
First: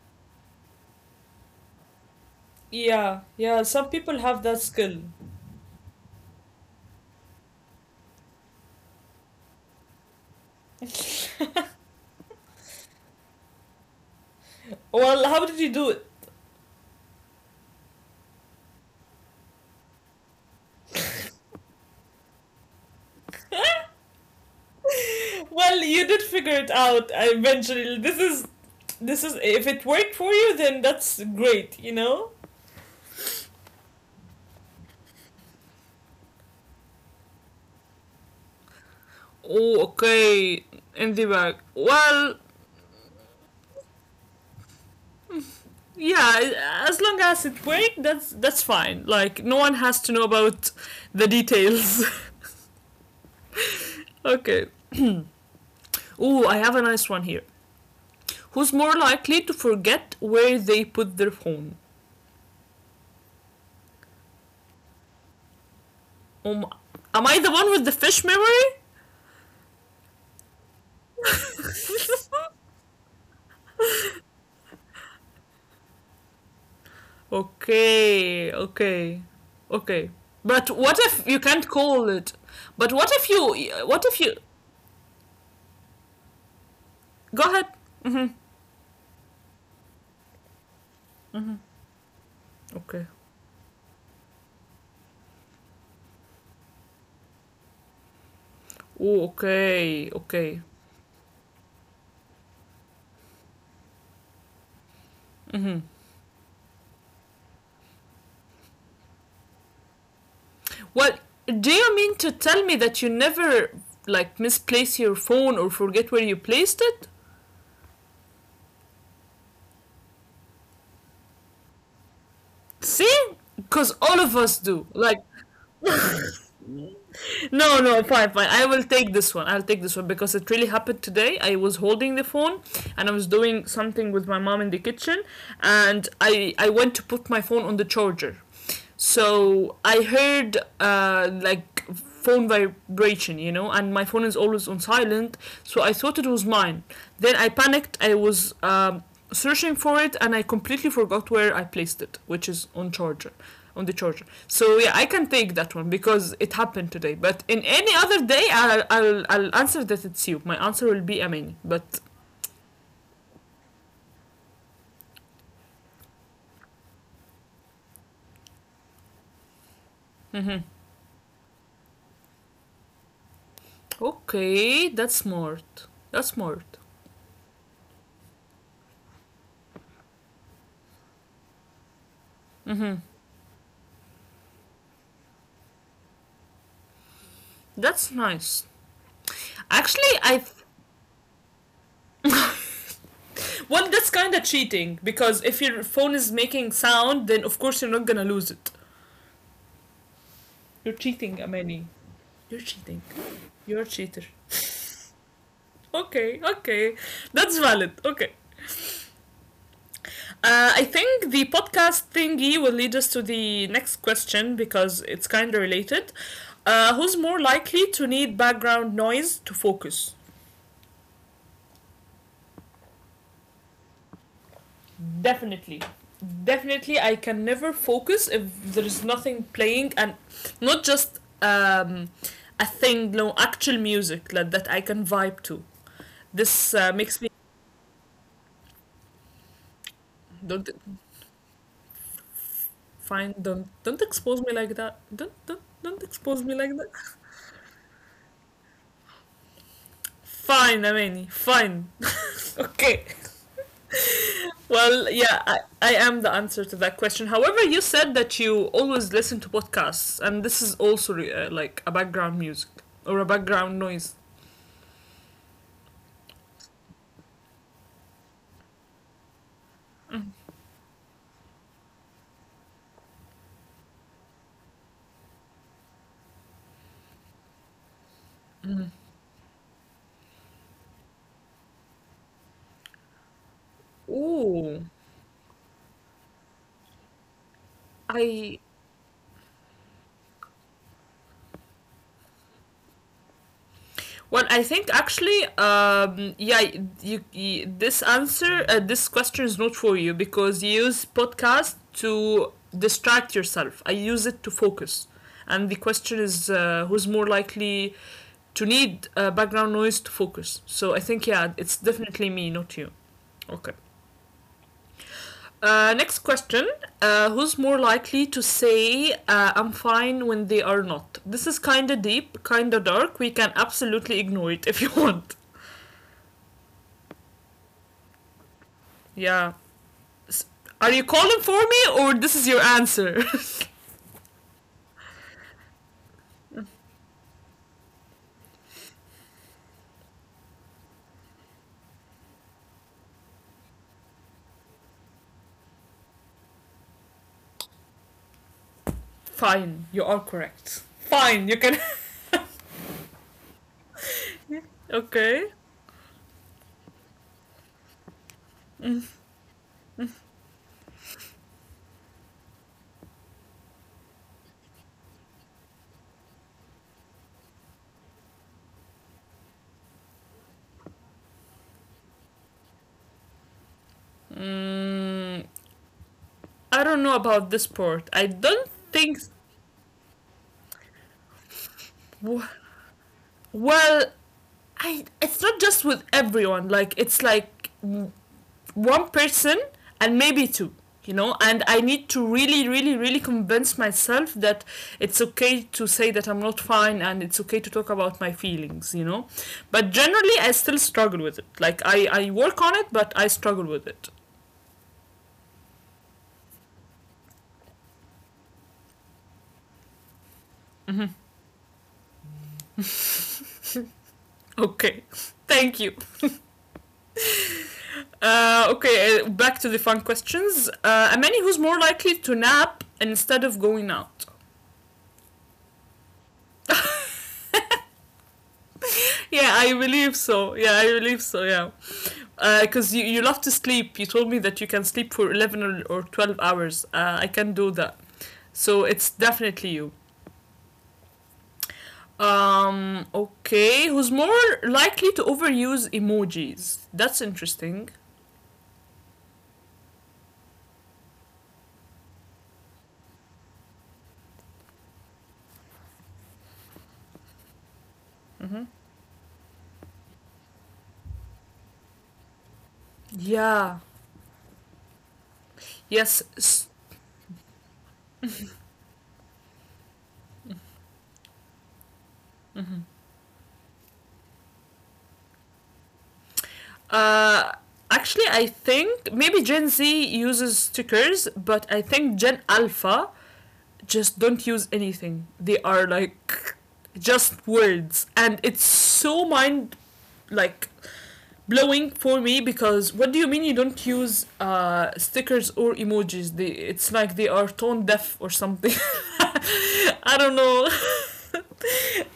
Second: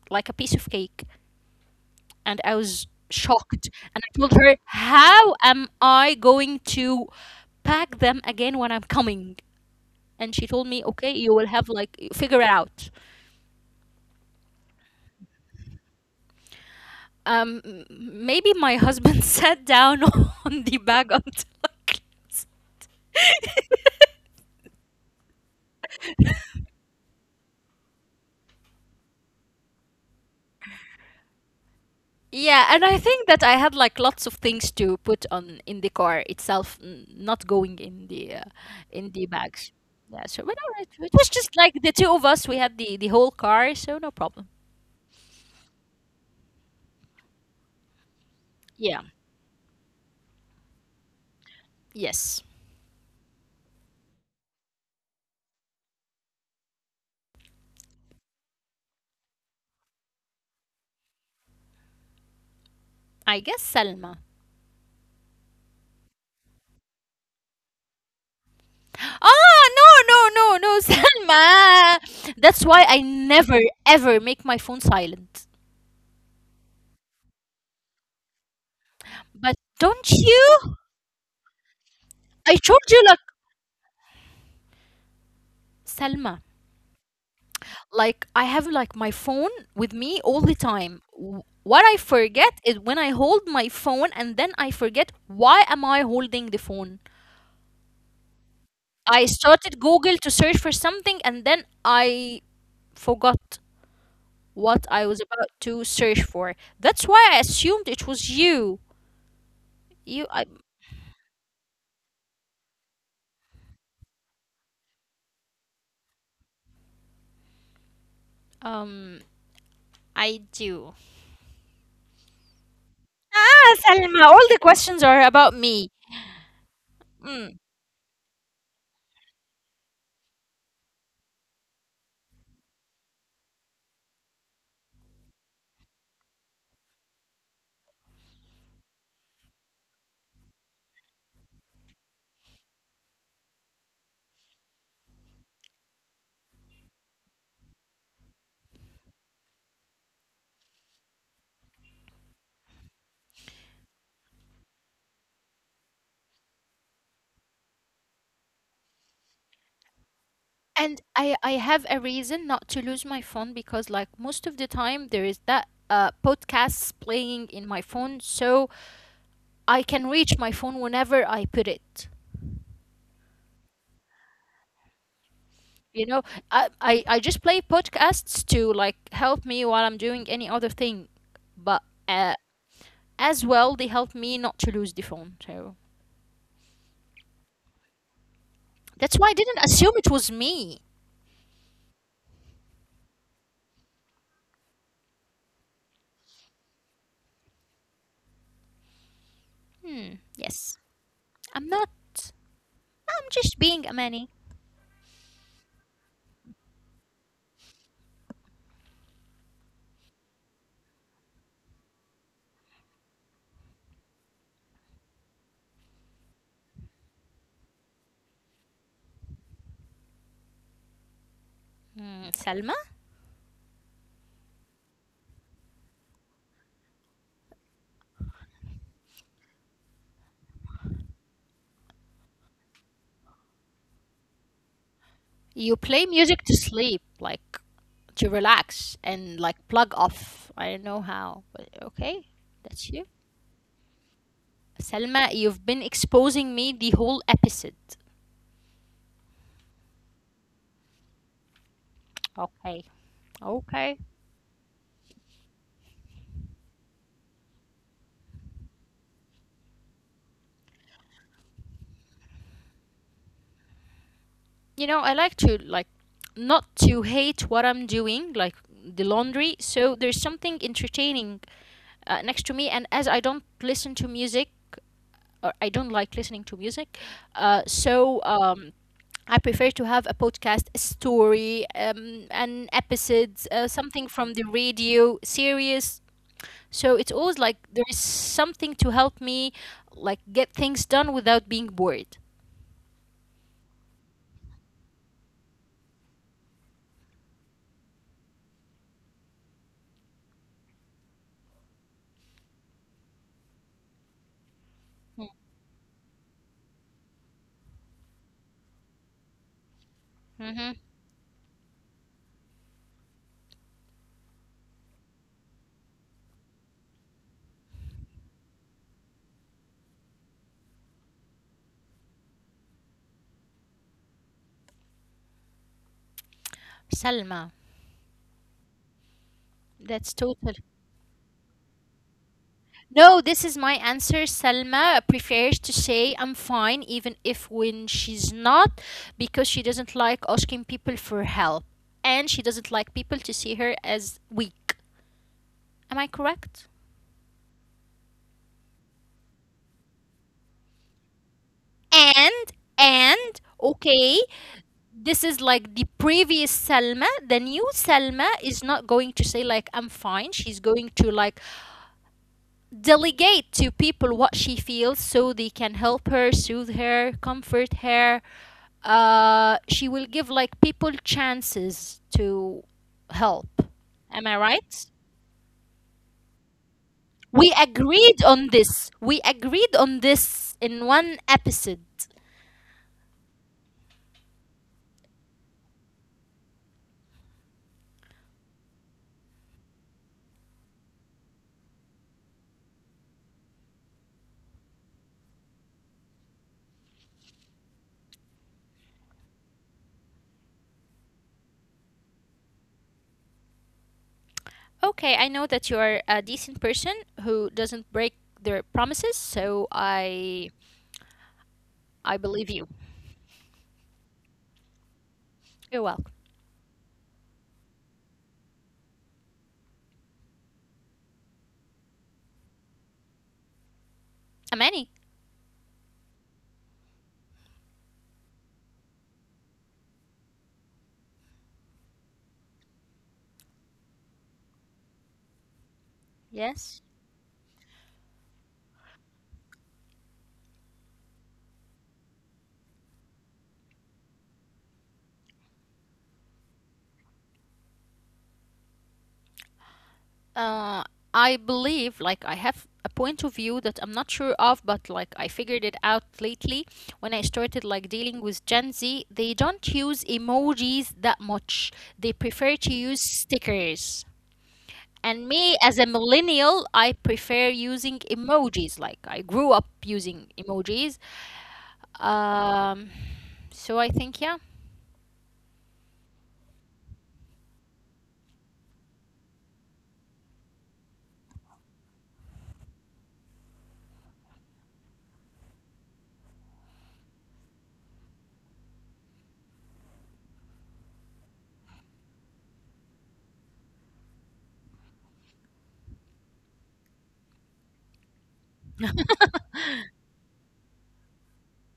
[SPEAKER 2] like a piece of cake and I was
[SPEAKER 1] Yeah, yeah,
[SPEAKER 2] shocked.
[SPEAKER 1] some
[SPEAKER 2] And I
[SPEAKER 1] people
[SPEAKER 2] told
[SPEAKER 1] have
[SPEAKER 2] her,
[SPEAKER 1] that skill.
[SPEAKER 2] how am I going to pack them again when I'm coming? And she told me, "Okay, you will have like, figure it out."
[SPEAKER 1] Well, how did you do it?
[SPEAKER 2] Maybe my husband sat down on the bag until I closed.
[SPEAKER 1] Well, you did figure it out eventually. This is If it worked for you, then that's great, you know?
[SPEAKER 2] Yeah, and I think that I had like lots of things to put on in the car itself, not going in the in the
[SPEAKER 1] Oh,
[SPEAKER 2] bags.
[SPEAKER 1] okay.
[SPEAKER 2] Yeah, so but
[SPEAKER 1] In the
[SPEAKER 2] all right,
[SPEAKER 1] bag.
[SPEAKER 2] it was just like
[SPEAKER 1] Well,
[SPEAKER 2] the two of us. We had the whole car, so no problem.
[SPEAKER 1] yeah, as long as it worked, that's fine. Like
[SPEAKER 2] Yeah.
[SPEAKER 1] no one has to know about the details.
[SPEAKER 2] Yes.
[SPEAKER 1] Okay. Oh, I have a nice one here. Who's more likely to forget where they put their phone?
[SPEAKER 2] I guess Selma.
[SPEAKER 1] Um, am I the one with the fish memory?
[SPEAKER 2] Ah, no, no, no, no, Selma. That's why I never ever make my phone silent.
[SPEAKER 1] Okay, okay,
[SPEAKER 2] But
[SPEAKER 1] okay.
[SPEAKER 2] don't
[SPEAKER 1] But what
[SPEAKER 2] you?
[SPEAKER 1] if you can't call it? But
[SPEAKER 2] I
[SPEAKER 1] what if
[SPEAKER 2] told you,
[SPEAKER 1] you?
[SPEAKER 2] like,
[SPEAKER 1] What if you?
[SPEAKER 2] Selma,
[SPEAKER 1] Go ahead. Mm-hmm.
[SPEAKER 2] like, I have, like, my phone with me all the time. What I forget
[SPEAKER 1] Okay.
[SPEAKER 2] is when I hold my phone and then I forget why am I holding the phone.
[SPEAKER 1] Oh,
[SPEAKER 2] I
[SPEAKER 1] okay,
[SPEAKER 2] started
[SPEAKER 1] okay.
[SPEAKER 2] Google to search for something and then I forgot what I was about to search for. That's why I assumed it was you. You,
[SPEAKER 1] Well, do you mean to tell me that you never like misplace your phone or forget where you placed it?
[SPEAKER 2] um, I do.
[SPEAKER 1] See, because all
[SPEAKER 2] Ah,
[SPEAKER 1] of us
[SPEAKER 2] Salma,
[SPEAKER 1] do.
[SPEAKER 2] all the
[SPEAKER 1] Like
[SPEAKER 2] questions are about me.
[SPEAKER 1] no, no,
[SPEAKER 2] Mm.
[SPEAKER 1] fine, fine. I will take this one. I'll take this one because it really happened today. I was holding the phone and I was doing something with my mom in the kitchen, and I went to put my phone on the charger. So I heard like phone vibration, you know, and my phone is always on silent, so I thought it was mine. Then I panicked. I was searching for it and I completely forgot where I placed it, which is on charger, on the charger. So yeah, I can take that one because it happened today. But in any other day, I'll answer that it's you. My answer will be
[SPEAKER 2] And
[SPEAKER 1] Amani.
[SPEAKER 2] I
[SPEAKER 1] But
[SPEAKER 2] have a reason not to lose my phone because, like, most of the time there is that podcasts playing in my phone, so I can reach my phone whenever I put it.
[SPEAKER 1] okay, that's smart. That's
[SPEAKER 2] You know,
[SPEAKER 1] smart.
[SPEAKER 2] I just play podcasts to like help me while I'm doing any other thing. But uh, as well, they helped me not to lose the phone. So
[SPEAKER 1] That's nice.
[SPEAKER 2] that's why I didn't
[SPEAKER 1] Actually,
[SPEAKER 2] assume
[SPEAKER 1] I,
[SPEAKER 2] it was me.
[SPEAKER 1] well, that's kind of cheating, because if your phone is making sound, then of course you're not gonna lose it.
[SPEAKER 2] Hmm.
[SPEAKER 1] You're
[SPEAKER 2] Yes.
[SPEAKER 1] cheating, Amani.
[SPEAKER 2] I'm not.
[SPEAKER 1] You're cheating.
[SPEAKER 2] I'm
[SPEAKER 1] You're a
[SPEAKER 2] just
[SPEAKER 1] cheater.
[SPEAKER 2] being a manny.
[SPEAKER 1] Okay, okay, that's valid. Okay. I think the podcast thingy will lead us to the next question because it's kind of related. Who's more likely to need background noise to focus?
[SPEAKER 2] Hmm, Salma,
[SPEAKER 1] Definitely. Definitely, I can never focus if there is nothing playing, and not just a thing, no actual music like, that I can vibe to.
[SPEAKER 2] you play
[SPEAKER 1] This
[SPEAKER 2] music to
[SPEAKER 1] makes me
[SPEAKER 2] sleep, like to relax and like plug
[SPEAKER 1] don't
[SPEAKER 2] off. I don't know how, but okay,
[SPEAKER 1] fine.
[SPEAKER 2] that's you.
[SPEAKER 1] Don't expose me like that. Don't don't
[SPEAKER 2] Salma,
[SPEAKER 1] don't
[SPEAKER 2] you've been
[SPEAKER 1] expose me like that.
[SPEAKER 2] exposing me the whole episode.
[SPEAKER 1] Fine, I mean, fine. Okay.
[SPEAKER 2] Okay, okay.
[SPEAKER 1] Well, yeah, I am the answer to that question. However, you said that you always listen to podcasts, and this is also like a background music or a background noise.
[SPEAKER 2] You know, I like to like not to hate what I'm doing, like the laundry. So there's something entertaining next to me. And as I don't listen to music, or I don't like listening to music, uh, so um, I prefer to have a podcast, a story, an episode, something
[SPEAKER 1] Ooh,
[SPEAKER 2] from the radio, series. So it's always like there is
[SPEAKER 1] I.
[SPEAKER 2] something to help me, like get things done without being bored.
[SPEAKER 1] Well, I think actually, yeah, this answer, this question is not for you because you use podcast to distract yourself. I use it to focus, and the question is who's more likely to need background noise to focus. So I think
[SPEAKER 2] Mm-hmm.
[SPEAKER 1] yeah, it's definitely me, not you. Okay. Next question. Who's more likely to say I'm fine when they are not? This is kinda deep, kinda dark. We can absolutely ignore it if you want.
[SPEAKER 2] Salma,
[SPEAKER 1] Yeah.
[SPEAKER 2] that's
[SPEAKER 1] Are you
[SPEAKER 2] total.
[SPEAKER 1] calling for me or this is your answer?
[SPEAKER 2] No, this is my answer. Salma prefers to say I'm fine, even if when she's not, because she doesn't like asking people for help. And she doesn't like people to see her as weak. Am I correct?
[SPEAKER 1] Fine, you are correct. Fine, you can.
[SPEAKER 2] Okay,
[SPEAKER 1] Okay.
[SPEAKER 2] this is like the previous Selma. The new Selma is not going to say, like, I'm fine. She's going to, like, delegate to people what she feels so they can help her, soothe her, comfort her, she will give like people chances to help. Am I right?
[SPEAKER 1] Mm, I don't know about this
[SPEAKER 2] We
[SPEAKER 1] part. I don't
[SPEAKER 2] agreed on
[SPEAKER 1] think.
[SPEAKER 2] this. We agreed on this in one episode.
[SPEAKER 1] Well, I. It's not just with everyone. Like it's like one person and maybe two. And I need to really really really convince myself that it's okay to say that I'm not fine and it's okay to talk about my feelings. But generally I still struggle with it, like I work on it but I struggle with it.
[SPEAKER 2] Okay, I know that you are a decent person who doesn't break their promises, so I believe you.
[SPEAKER 1] Okay. Thank you.
[SPEAKER 2] You're welcome.
[SPEAKER 1] Okay, back to the fun questions. A man who's more likely to nap instead of going out?
[SPEAKER 2] Amani.
[SPEAKER 1] Yeah, I believe so. Yeah, because you love to sleep. You told me that you can sleep for 11 or, 12 hours. I
[SPEAKER 2] Yes.
[SPEAKER 1] can do that. So it's definitely you. Okay. Who's more likely to overuse emojis? That's interesting.
[SPEAKER 2] Uh, I believe, like, I have a point of view that I'm not sure of, but like, I figured it out lately when I started like dealing with Gen Z. They don't use emojis that much, they prefer to use
[SPEAKER 1] Yeah.
[SPEAKER 2] stickers. And me, as a
[SPEAKER 1] Yes.
[SPEAKER 2] millennial, I prefer using emojis. Like, I grew up using emojis. Um, so I think, yeah,
[SPEAKER 1] Uh, Actually, I think maybe Gen Z uses stickers, but I think Gen Alpha just don't use anything. They are like just words, and it's so mind, like, blowing for me because what do you mean you don't use stickers or emojis? It's like they are tone deaf or something. I don't know.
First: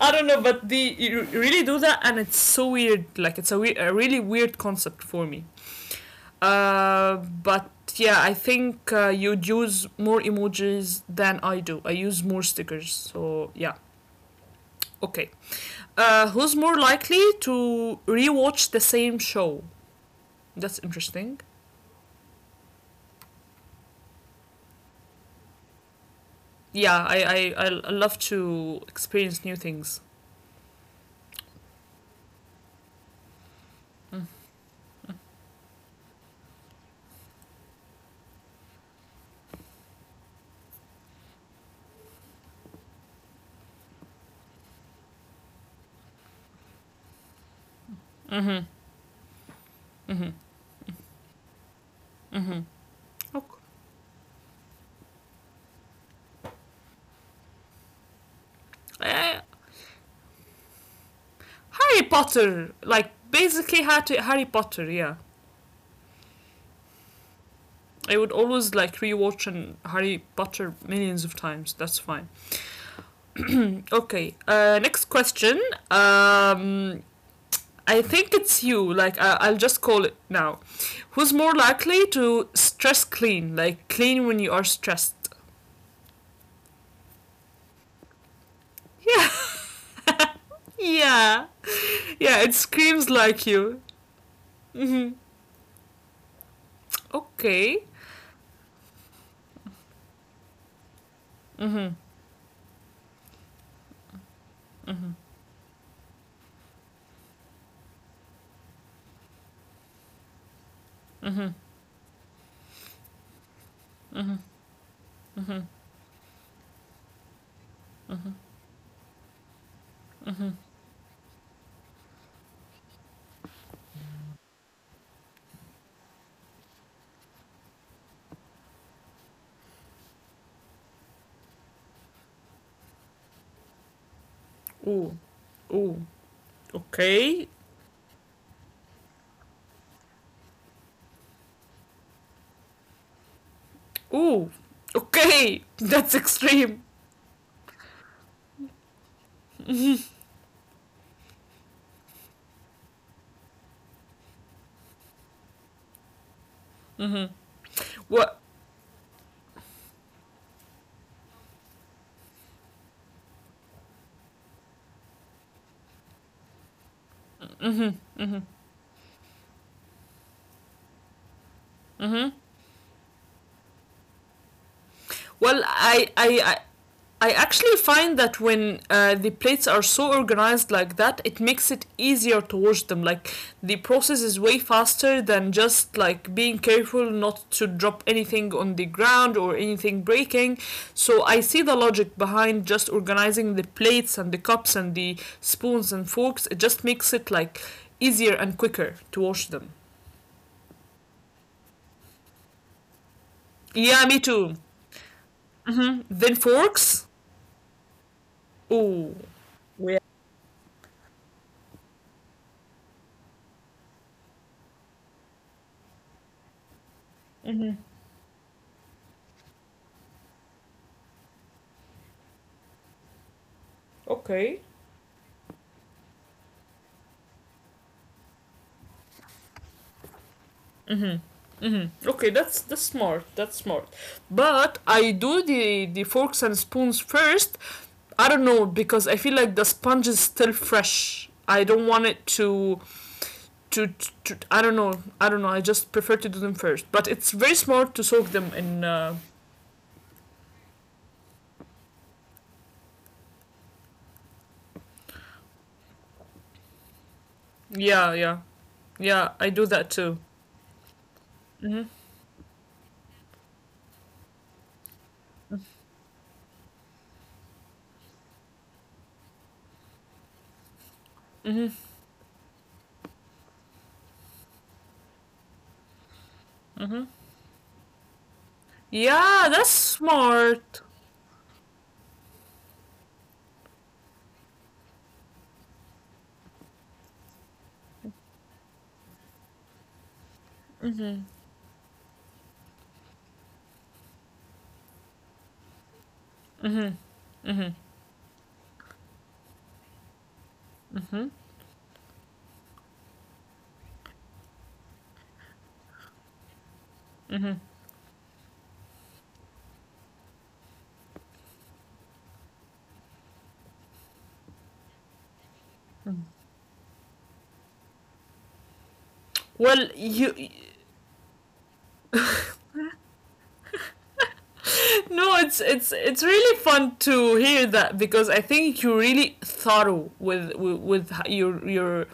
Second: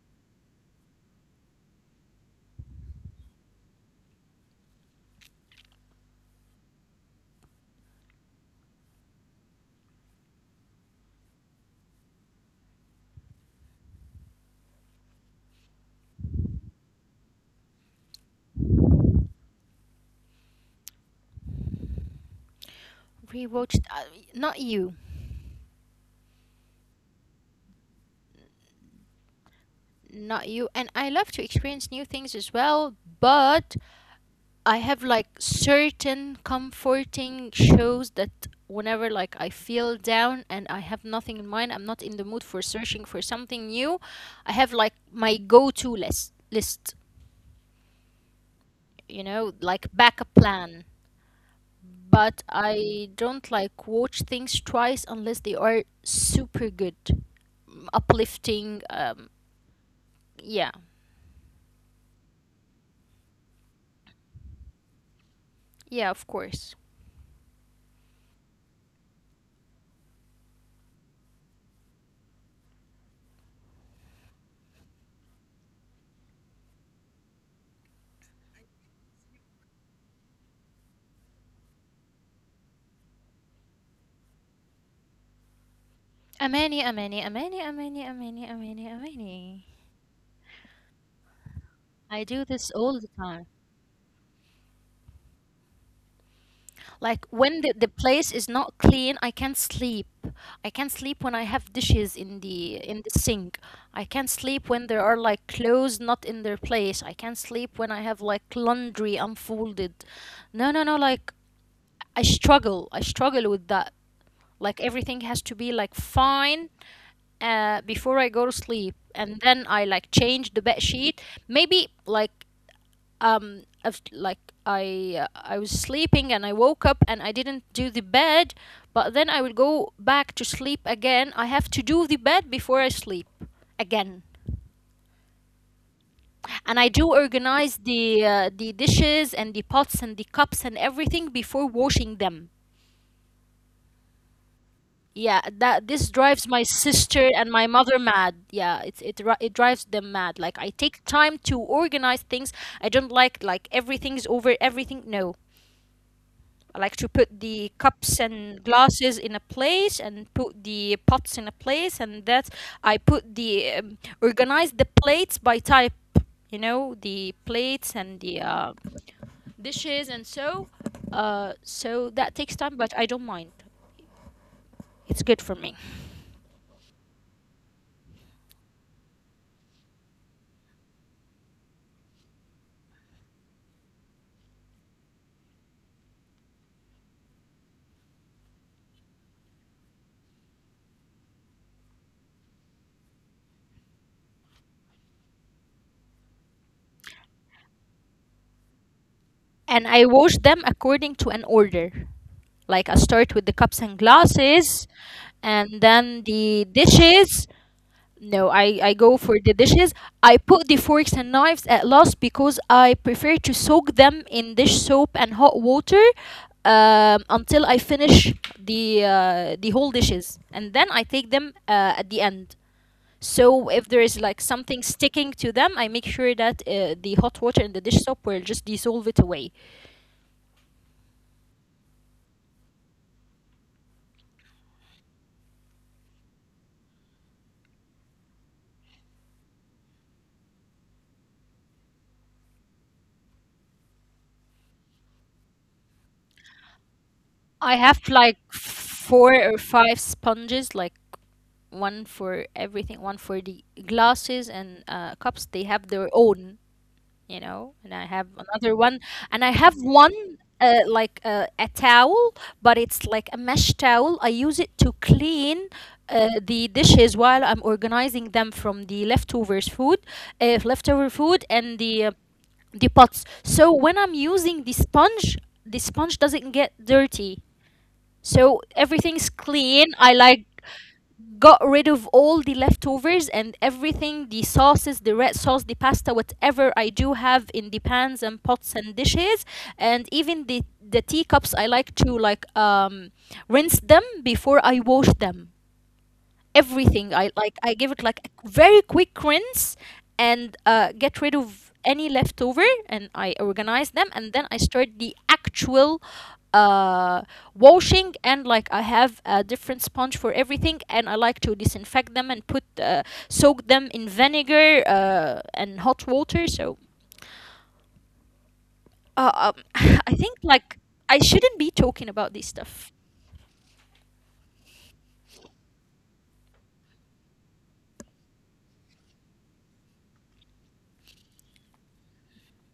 [SPEAKER 1] I don't know, but they you really do that, and it's so weird. Like it's a, a really weird concept for me. Uh, but yeah, I think you'd use more emojis than I do. I use more stickers. So yeah, okay. Who's more likely to rewatch the same show? That's interesting.
[SPEAKER 2] rewatched. Not you,
[SPEAKER 1] Yeah, I love to experience new things.
[SPEAKER 2] not you. And I love to experience new things as well, but I have like certain comforting shows that whenever like I feel down and I have nothing in mind, I'm not in the mood for searching for something new. I have like my go-to list,
[SPEAKER 1] Mm-hmm.
[SPEAKER 2] you know, like backup plan. But I don't
[SPEAKER 1] Okay.
[SPEAKER 2] like watch things twice unless they are super good, uplifting.
[SPEAKER 1] Uh,
[SPEAKER 2] Yeah,
[SPEAKER 1] Harry Potter, like basically had Harry Potter, yeah.
[SPEAKER 2] yeah, of course.
[SPEAKER 1] I would always like rewatch and Harry Potter millions of times. That's fine. Okay. Next question. Um, I think it's you. Like I'll just call it now. Who's more likely to stress clean? Like clean when you are stressed.
[SPEAKER 2] Amani, Amani, Amani, Amani, Amani, Amani,
[SPEAKER 1] Yeah.
[SPEAKER 2] Amani.
[SPEAKER 1] Yeah.
[SPEAKER 2] I do this
[SPEAKER 1] Yeah. It
[SPEAKER 2] all the
[SPEAKER 1] screams
[SPEAKER 2] time.
[SPEAKER 1] like you. Hmm.
[SPEAKER 2] Like when the
[SPEAKER 1] Okay.
[SPEAKER 2] place is not clean, I can't sleep. I can't sleep when I have dishes in
[SPEAKER 1] Mm-hmm.
[SPEAKER 2] the sink. I can't sleep when there are like
[SPEAKER 1] Mm-hmm.
[SPEAKER 2] clothes not in their place. I can't sleep when I have like laundry unfolded. No, no, no, like
[SPEAKER 1] Mm-hmm.
[SPEAKER 2] I struggle. I struggle with that. Like
[SPEAKER 1] Mm-hmm.
[SPEAKER 2] everything has to be like
[SPEAKER 1] Mm-hmm.
[SPEAKER 2] fine before I go to sleep, and then I like change the bed sheet.
[SPEAKER 1] Mm-hmm.
[SPEAKER 2] Maybe like um I've, like I was sleeping and I woke up and I didn't do the bed, but then I will go back to sleep again. I have to do the bed before I sleep again.
[SPEAKER 1] Ooh,
[SPEAKER 2] And I
[SPEAKER 1] ooh,
[SPEAKER 2] do organize the
[SPEAKER 1] okay,
[SPEAKER 2] the dishes and the pots and the cups and everything before washing them. Yeah,
[SPEAKER 1] ooh,
[SPEAKER 2] that this drives my
[SPEAKER 1] okay.
[SPEAKER 2] sister
[SPEAKER 1] That's
[SPEAKER 2] and my mother
[SPEAKER 1] extreme.
[SPEAKER 2] mad. Yeah, it drives them mad, like I take time to organize things. I don't like everything's over everything, no. I like to put the cups and glasses in a
[SPEAKER 1] What?
[SPEAKER 2] place and put the pots in a place and that I put the organize the plates by type, you know, the plates and the dishes and so so that takes time, but I don't mind. It's good for me.
[SPEAKER 1] Well, I actually find that when the plates are so organized like that, it makes it easier to wash them. Like the process is way faster than just like being careful not to drop anything on the ground or anything breaking. So I see the logic behind just organizing the plates and the cups and the spoons and forks. It just makes it like easier and quicker
[SPEAKER 2] And I
[SPEAKER 1] to wash
[SPEAKER 2] wash
[SPEAKER 1] them.
[SPEAKER 2] them according to an order, like I start with the cups and
[SPEAKER 1] Yeah,
[SPEAKER 2] glasses
[SPEAKER 1] me too.
[SPEAKER 2] and then the
[SPEAKER 1] Hmm. Then
[SPEAKER 2] dishes.
[SPEAKER 1] forks.
[SPEAKER 2] No, I go for the
[SPEAKER 1] Ooh.
[SPEAKER 2] dishes. I put
[SPEAKER 1] Yeah.
[SPEAKER 2] the forks and knives at last because I prefer to soak them in dish soap and hot water until I finish the the whole dishes, and then I take them at the end. So if there is like something
[SPEAKER 1] Okay.
[SPEAKER 2] sticking to them, I make sure that the hot water and the dish soap will just dissolve it away.
[SPEAKER 1] Mm-hmm. Okay, that's smart. That's smart. But I do the forks and spoons first. I don't know because I feel like the sponge is still fresh. I don't want it to, to, I don't know. I don't know. I just prefer to do them first. But
[SPEAKER 2] I
[SPEAKER 1] it's
[SPEAKER 2] have
[SPEAKER 1] very
[SPEAKER 2] like
[SPEAKER 1] smart to soak them
[SPEAKER 2] four
[SPEAKER 1] in.
[SPEAKER 2] or five sponges, like one for everything, one for the glasses and cups. They have their own, you know. And I have
[SPEAKER 1] Yeah,
[SPEAKER 2] another
[SPEAKER 1] yeah,
[SPEAKER 2] one, and I have
[SPEAKER 1] yeah. I
[SPEAKER 2] one
[SPEAKER 1] do that too.
[SPEAKER 2] a towel,
[SPEAKER 1] Mm-hmm.
[SPEAKER 2] but it's like a mesh towel. I use it to clean. The dishes while I'm organizing them from the leftovers food, leftover food and the
[SPEAKER 1] Mm-hmm.
[SPEAKER 2] the pots. So when I'm using the sponge doesn't get dirty.
[SPEAKER 1] Mm-hmm.
[SPEAKER 2] So everything's clean.
[SPEAKER 1] Yeah,
[SPEAKER 2] I
[SPEAKER 1] that's
[SPEAKER 2] like
[SPEAKER 1] smart.
[SPEAKER 2] got rid of all the leftovers and everything, the sauces, the red sauce, the pasta, whatever I do have in the pans and pots and dishes. And even the teacups I
[SPEAKER 1] Mm-hmm.
[SPEAKER 2] like to like rinse them before I wash them, everything. I
[SPEAKER 1] Mm-hmm.
[SPEAKER 2] like, I give it like
[SPEAKER 1] Mm-hmm.
[SPEAKER 2] a very quick rinse and get rid of
[SPEAKER 1] Mm-hmm.
[SPEAKER 2] any leftover, and I organize them, and then I start the actual uh
[SPEAKER 1] Mm-hmm.
[SPEAKER 2] washing. And like I have a different sponge for everything and I like to disinfect them and put soak them in vinegar and hot water.
[SPEAKER 1] Mm-hmm.
[SPEAKER 2] So uh, um, I think
[SPEAKER 1] Well,
[SPEAKER 2] like
[SPEAKER 1] you.
[SPEAKER 2] I shouldn't be talking about this stuff.
[SPEAKER 1] No, it's really fun to hear that because I think you're really thorough with with your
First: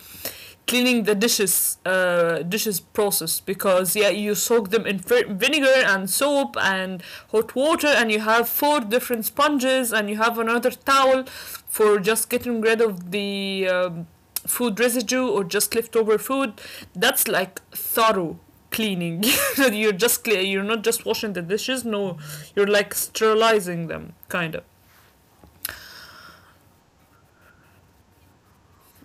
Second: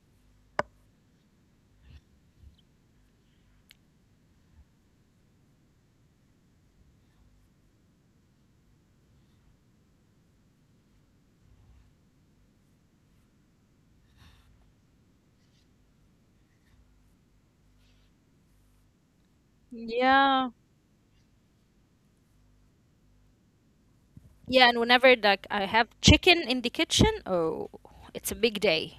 [SPEAKER 1] cleaning the dishes, dishes process, because yeah, you soak them in vinegar and soap and hot water, and you have four different sponges, and you have another towel for just getting rid of the food residue or just leftover food. That's like thorough cleaning. You're just clear,
[SPEAKER 2] Yeah.
[SPEAKER 1] you're not just washing the dishes, no, you're like sterilizing them, kind of.
[SPEAKER 2] Yeah, and whenever like I have chicken in the kitchen, oh, it's a big day.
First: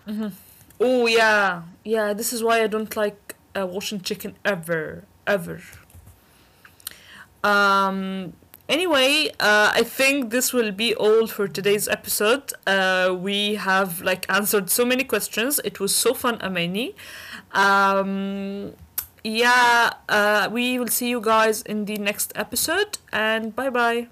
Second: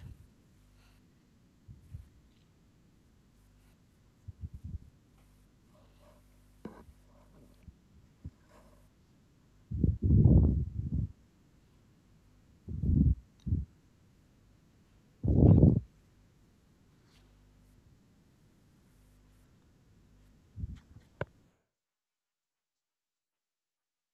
[SPEAKER 1] Oh yeah, yeah. This is why I don't like washing chicken ever, ever. Um. Anyway, I think this will be all for today's episode. We have like answered so many questions. It was so fun, Amani. Um, yeah, we will see you guys in the next episode, and bye bye.